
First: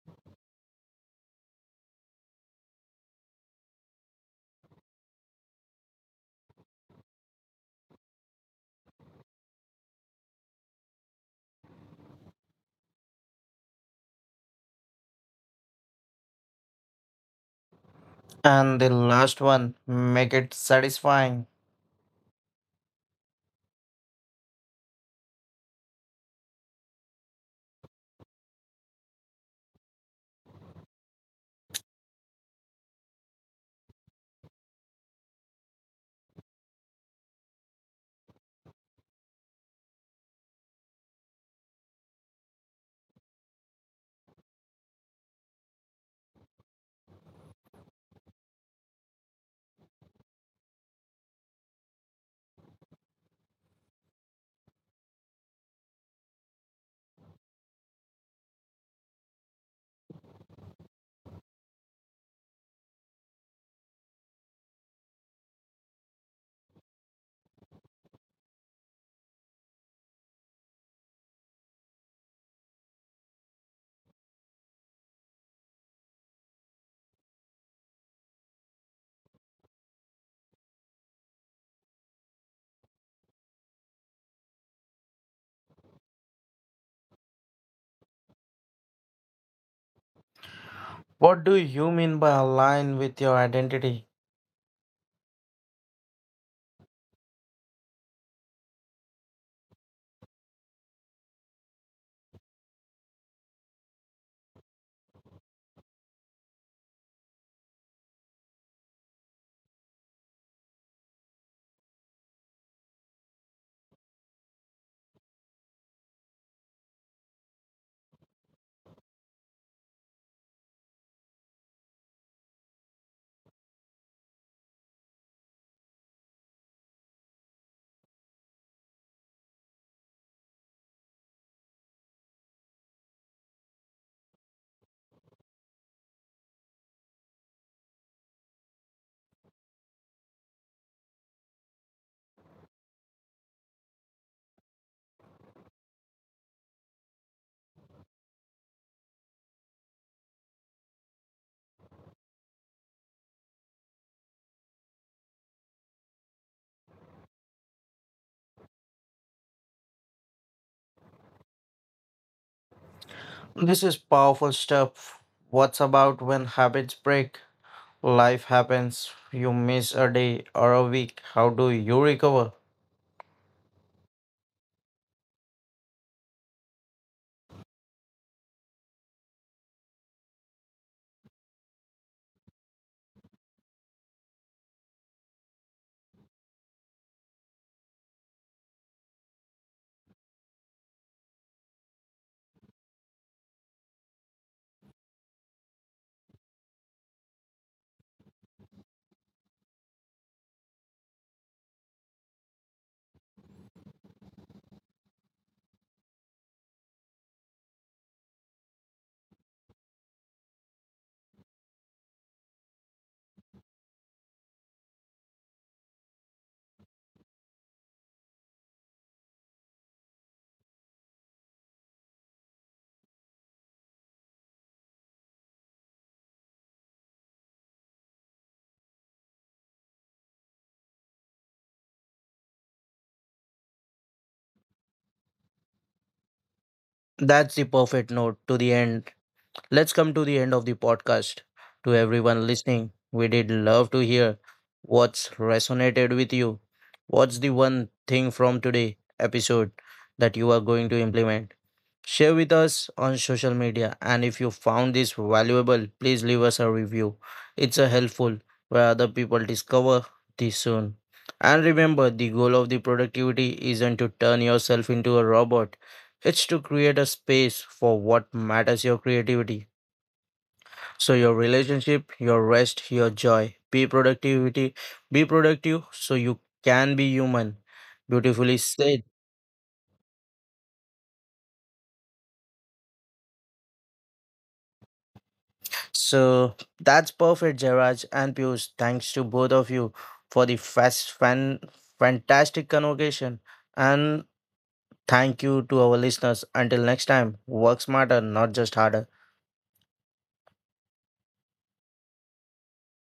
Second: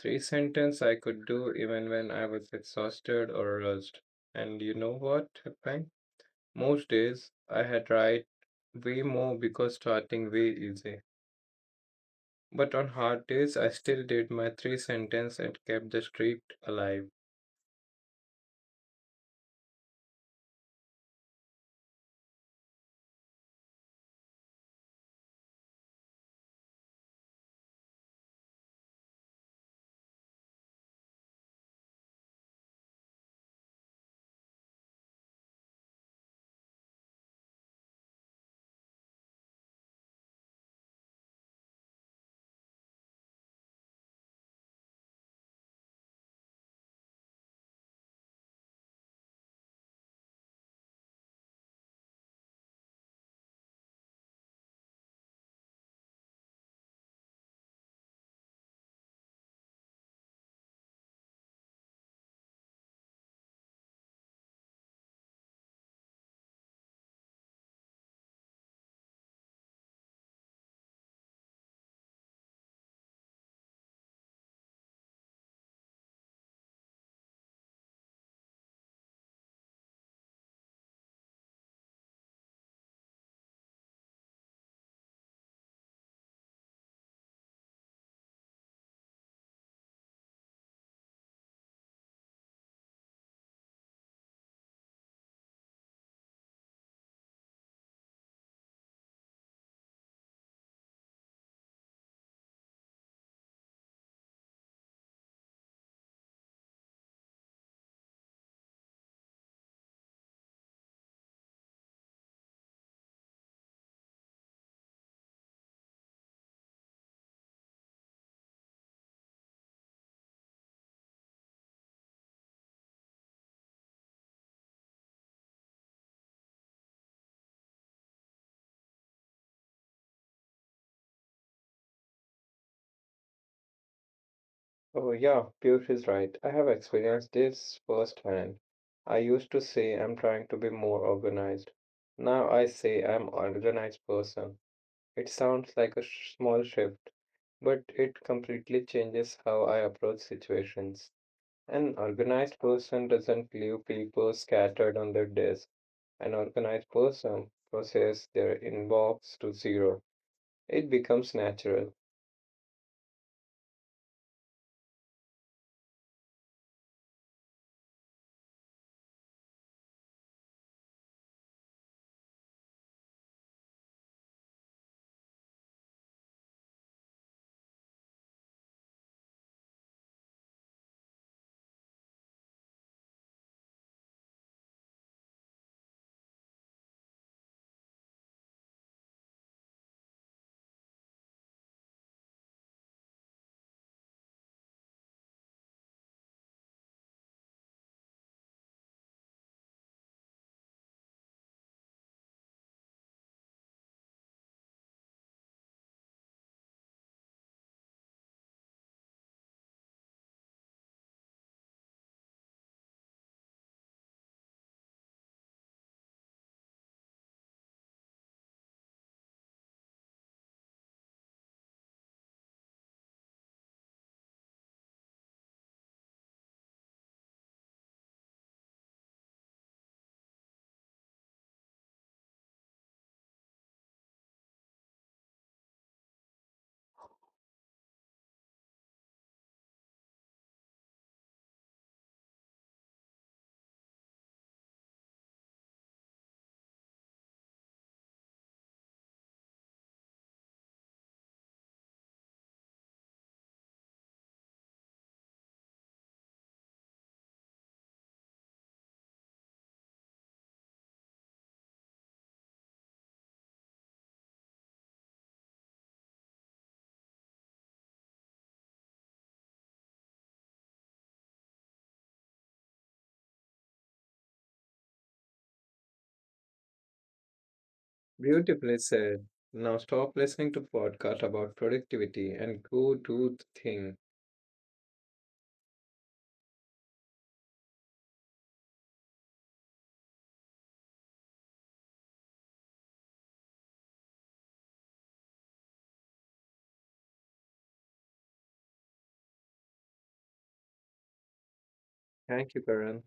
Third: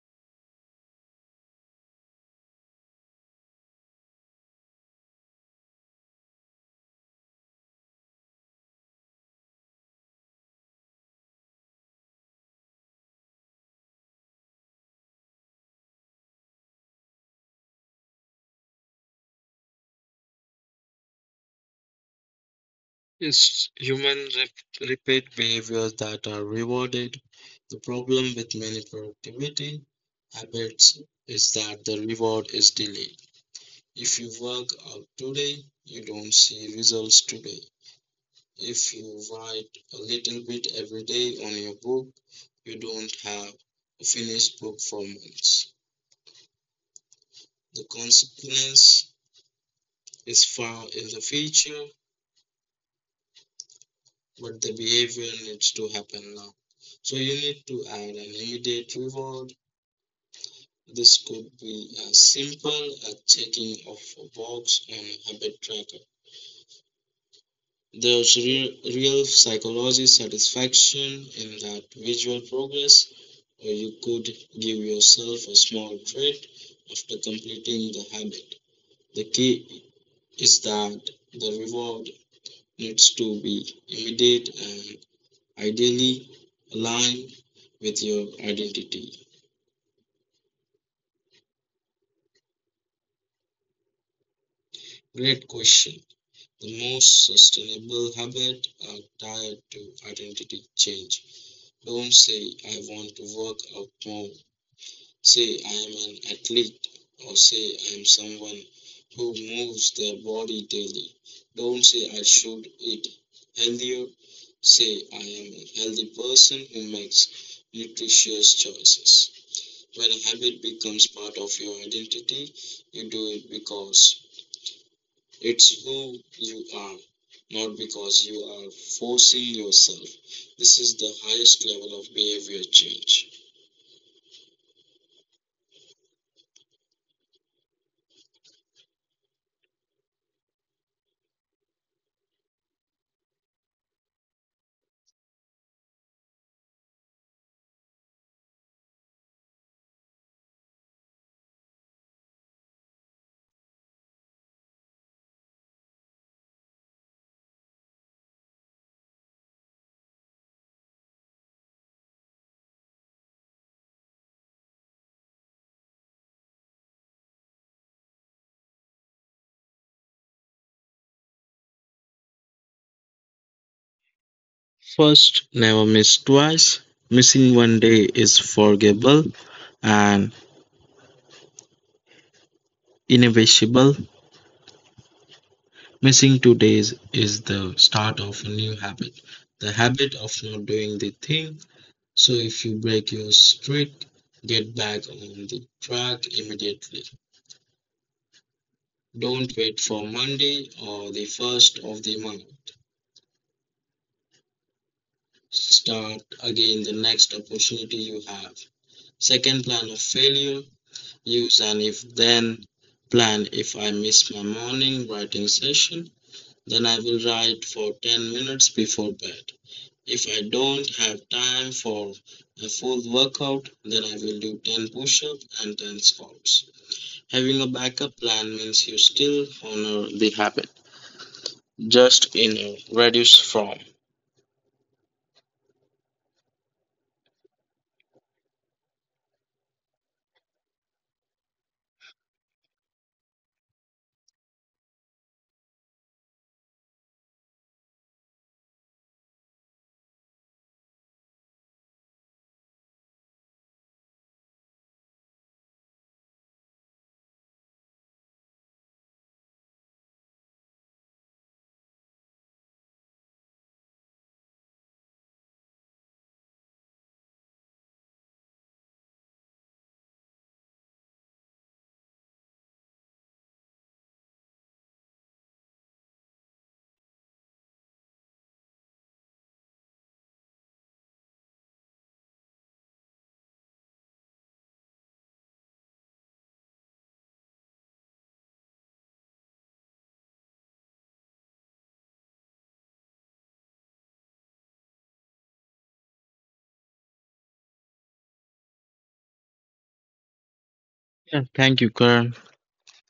S2: Three sentences I could do even when I was exhausted or rushed. And you know what happened? Most days I had write way more because starting way easy. But on hard days, I still did my three sentence and kept the streak alive.
S1: And the last one, make it satisfying.
S3: It's human repeat behaviors that are rewarded. The problem with many productivity habits is that the reward is delayed. If you work out today, you don't see results today. If you write a little bit every day on your book, you don't have a finished book for months. The consequence is far in the future, but the behavior needs to happen now. So you need to add an immediate reward. This could be as simple as checking off a box on a habit tracker. There's real, real psychology satisfaction in that visual progress, or you could give yourself a small treat after completing the habit. The key is that the reward needs to be immediate and ideally aligned with your identity.
S1: What do you mean by align with your identity?
S3: Great question. The most sustainable habits are tied to identity change. Don't say, I want to work out more. Say I am an athlete, or say I am someone who moves their body daily. Don't say I should eat healthier. Say I am a healthy person who makes nutritious choices. When a habit becomes part of your identity, you do it because it's who you are, not because you are forcing yourself. This is the highest level of behavior change.
S2: Oh, yeah, Piyush is right. I have experienced this firsthand. I used to say I'm trying to be more organized. Now I say I'm organized person. It sounds like a small shift, but it completely changes how I approach situations. An organized person doesn't leave people scattered on their desk. An organized person processes their inbox to zero. It becomes natural.
S1: This is powerful stuff. What's about when habits break? Life happens. You miss a day or a week. How do you recover?
S3: First, never miss twice. Missing one day is forgivable and inevitable. Missing 2 days is the start of a new habit, the habit of not doing the thing. So, if you break your streak, get back on the track immediately. Don't wait for Monday or the first of the month. Start again the next opportunity you have. Second, plan of failure. Use an if then plan. If I miss my morning writing session, then I will write for 10 minutes before bed. If I don't have time for a full workout, then I will do 10 push ups and 10 squats. Having a backup plan means you still honor the habit, just in a reduced form.
S1: That's the perfect note to the end. Let's come to the end of the podcast. To everyone listening, we did love to hear what's resonated with you. What's the one thing from today episode that you are going to implement? Share with us on social media, and if you found this valuable, please leave us a review. It's a helpful where other people discover this soon. And remember, the goal of the productivity isn't to turn yourself into a robot. It's to create a space for what matters your creativity, so your relationship, your rest, your joy. Be productivity. Be productive so you can be human. Beautifully
S2: Beautifully
S1: said.
S2: said. Now stop listening to podcast about productivity and go do the thing.
S1: So that's perfect, Jairaj and Piyush. Thanks to both of you for the fast fan fantastic convocation. And thank you to our listeners. Until next time, work smarter, not just harder.
S3: Yeah, thank you, Karan.
S2: Thank you, Karan.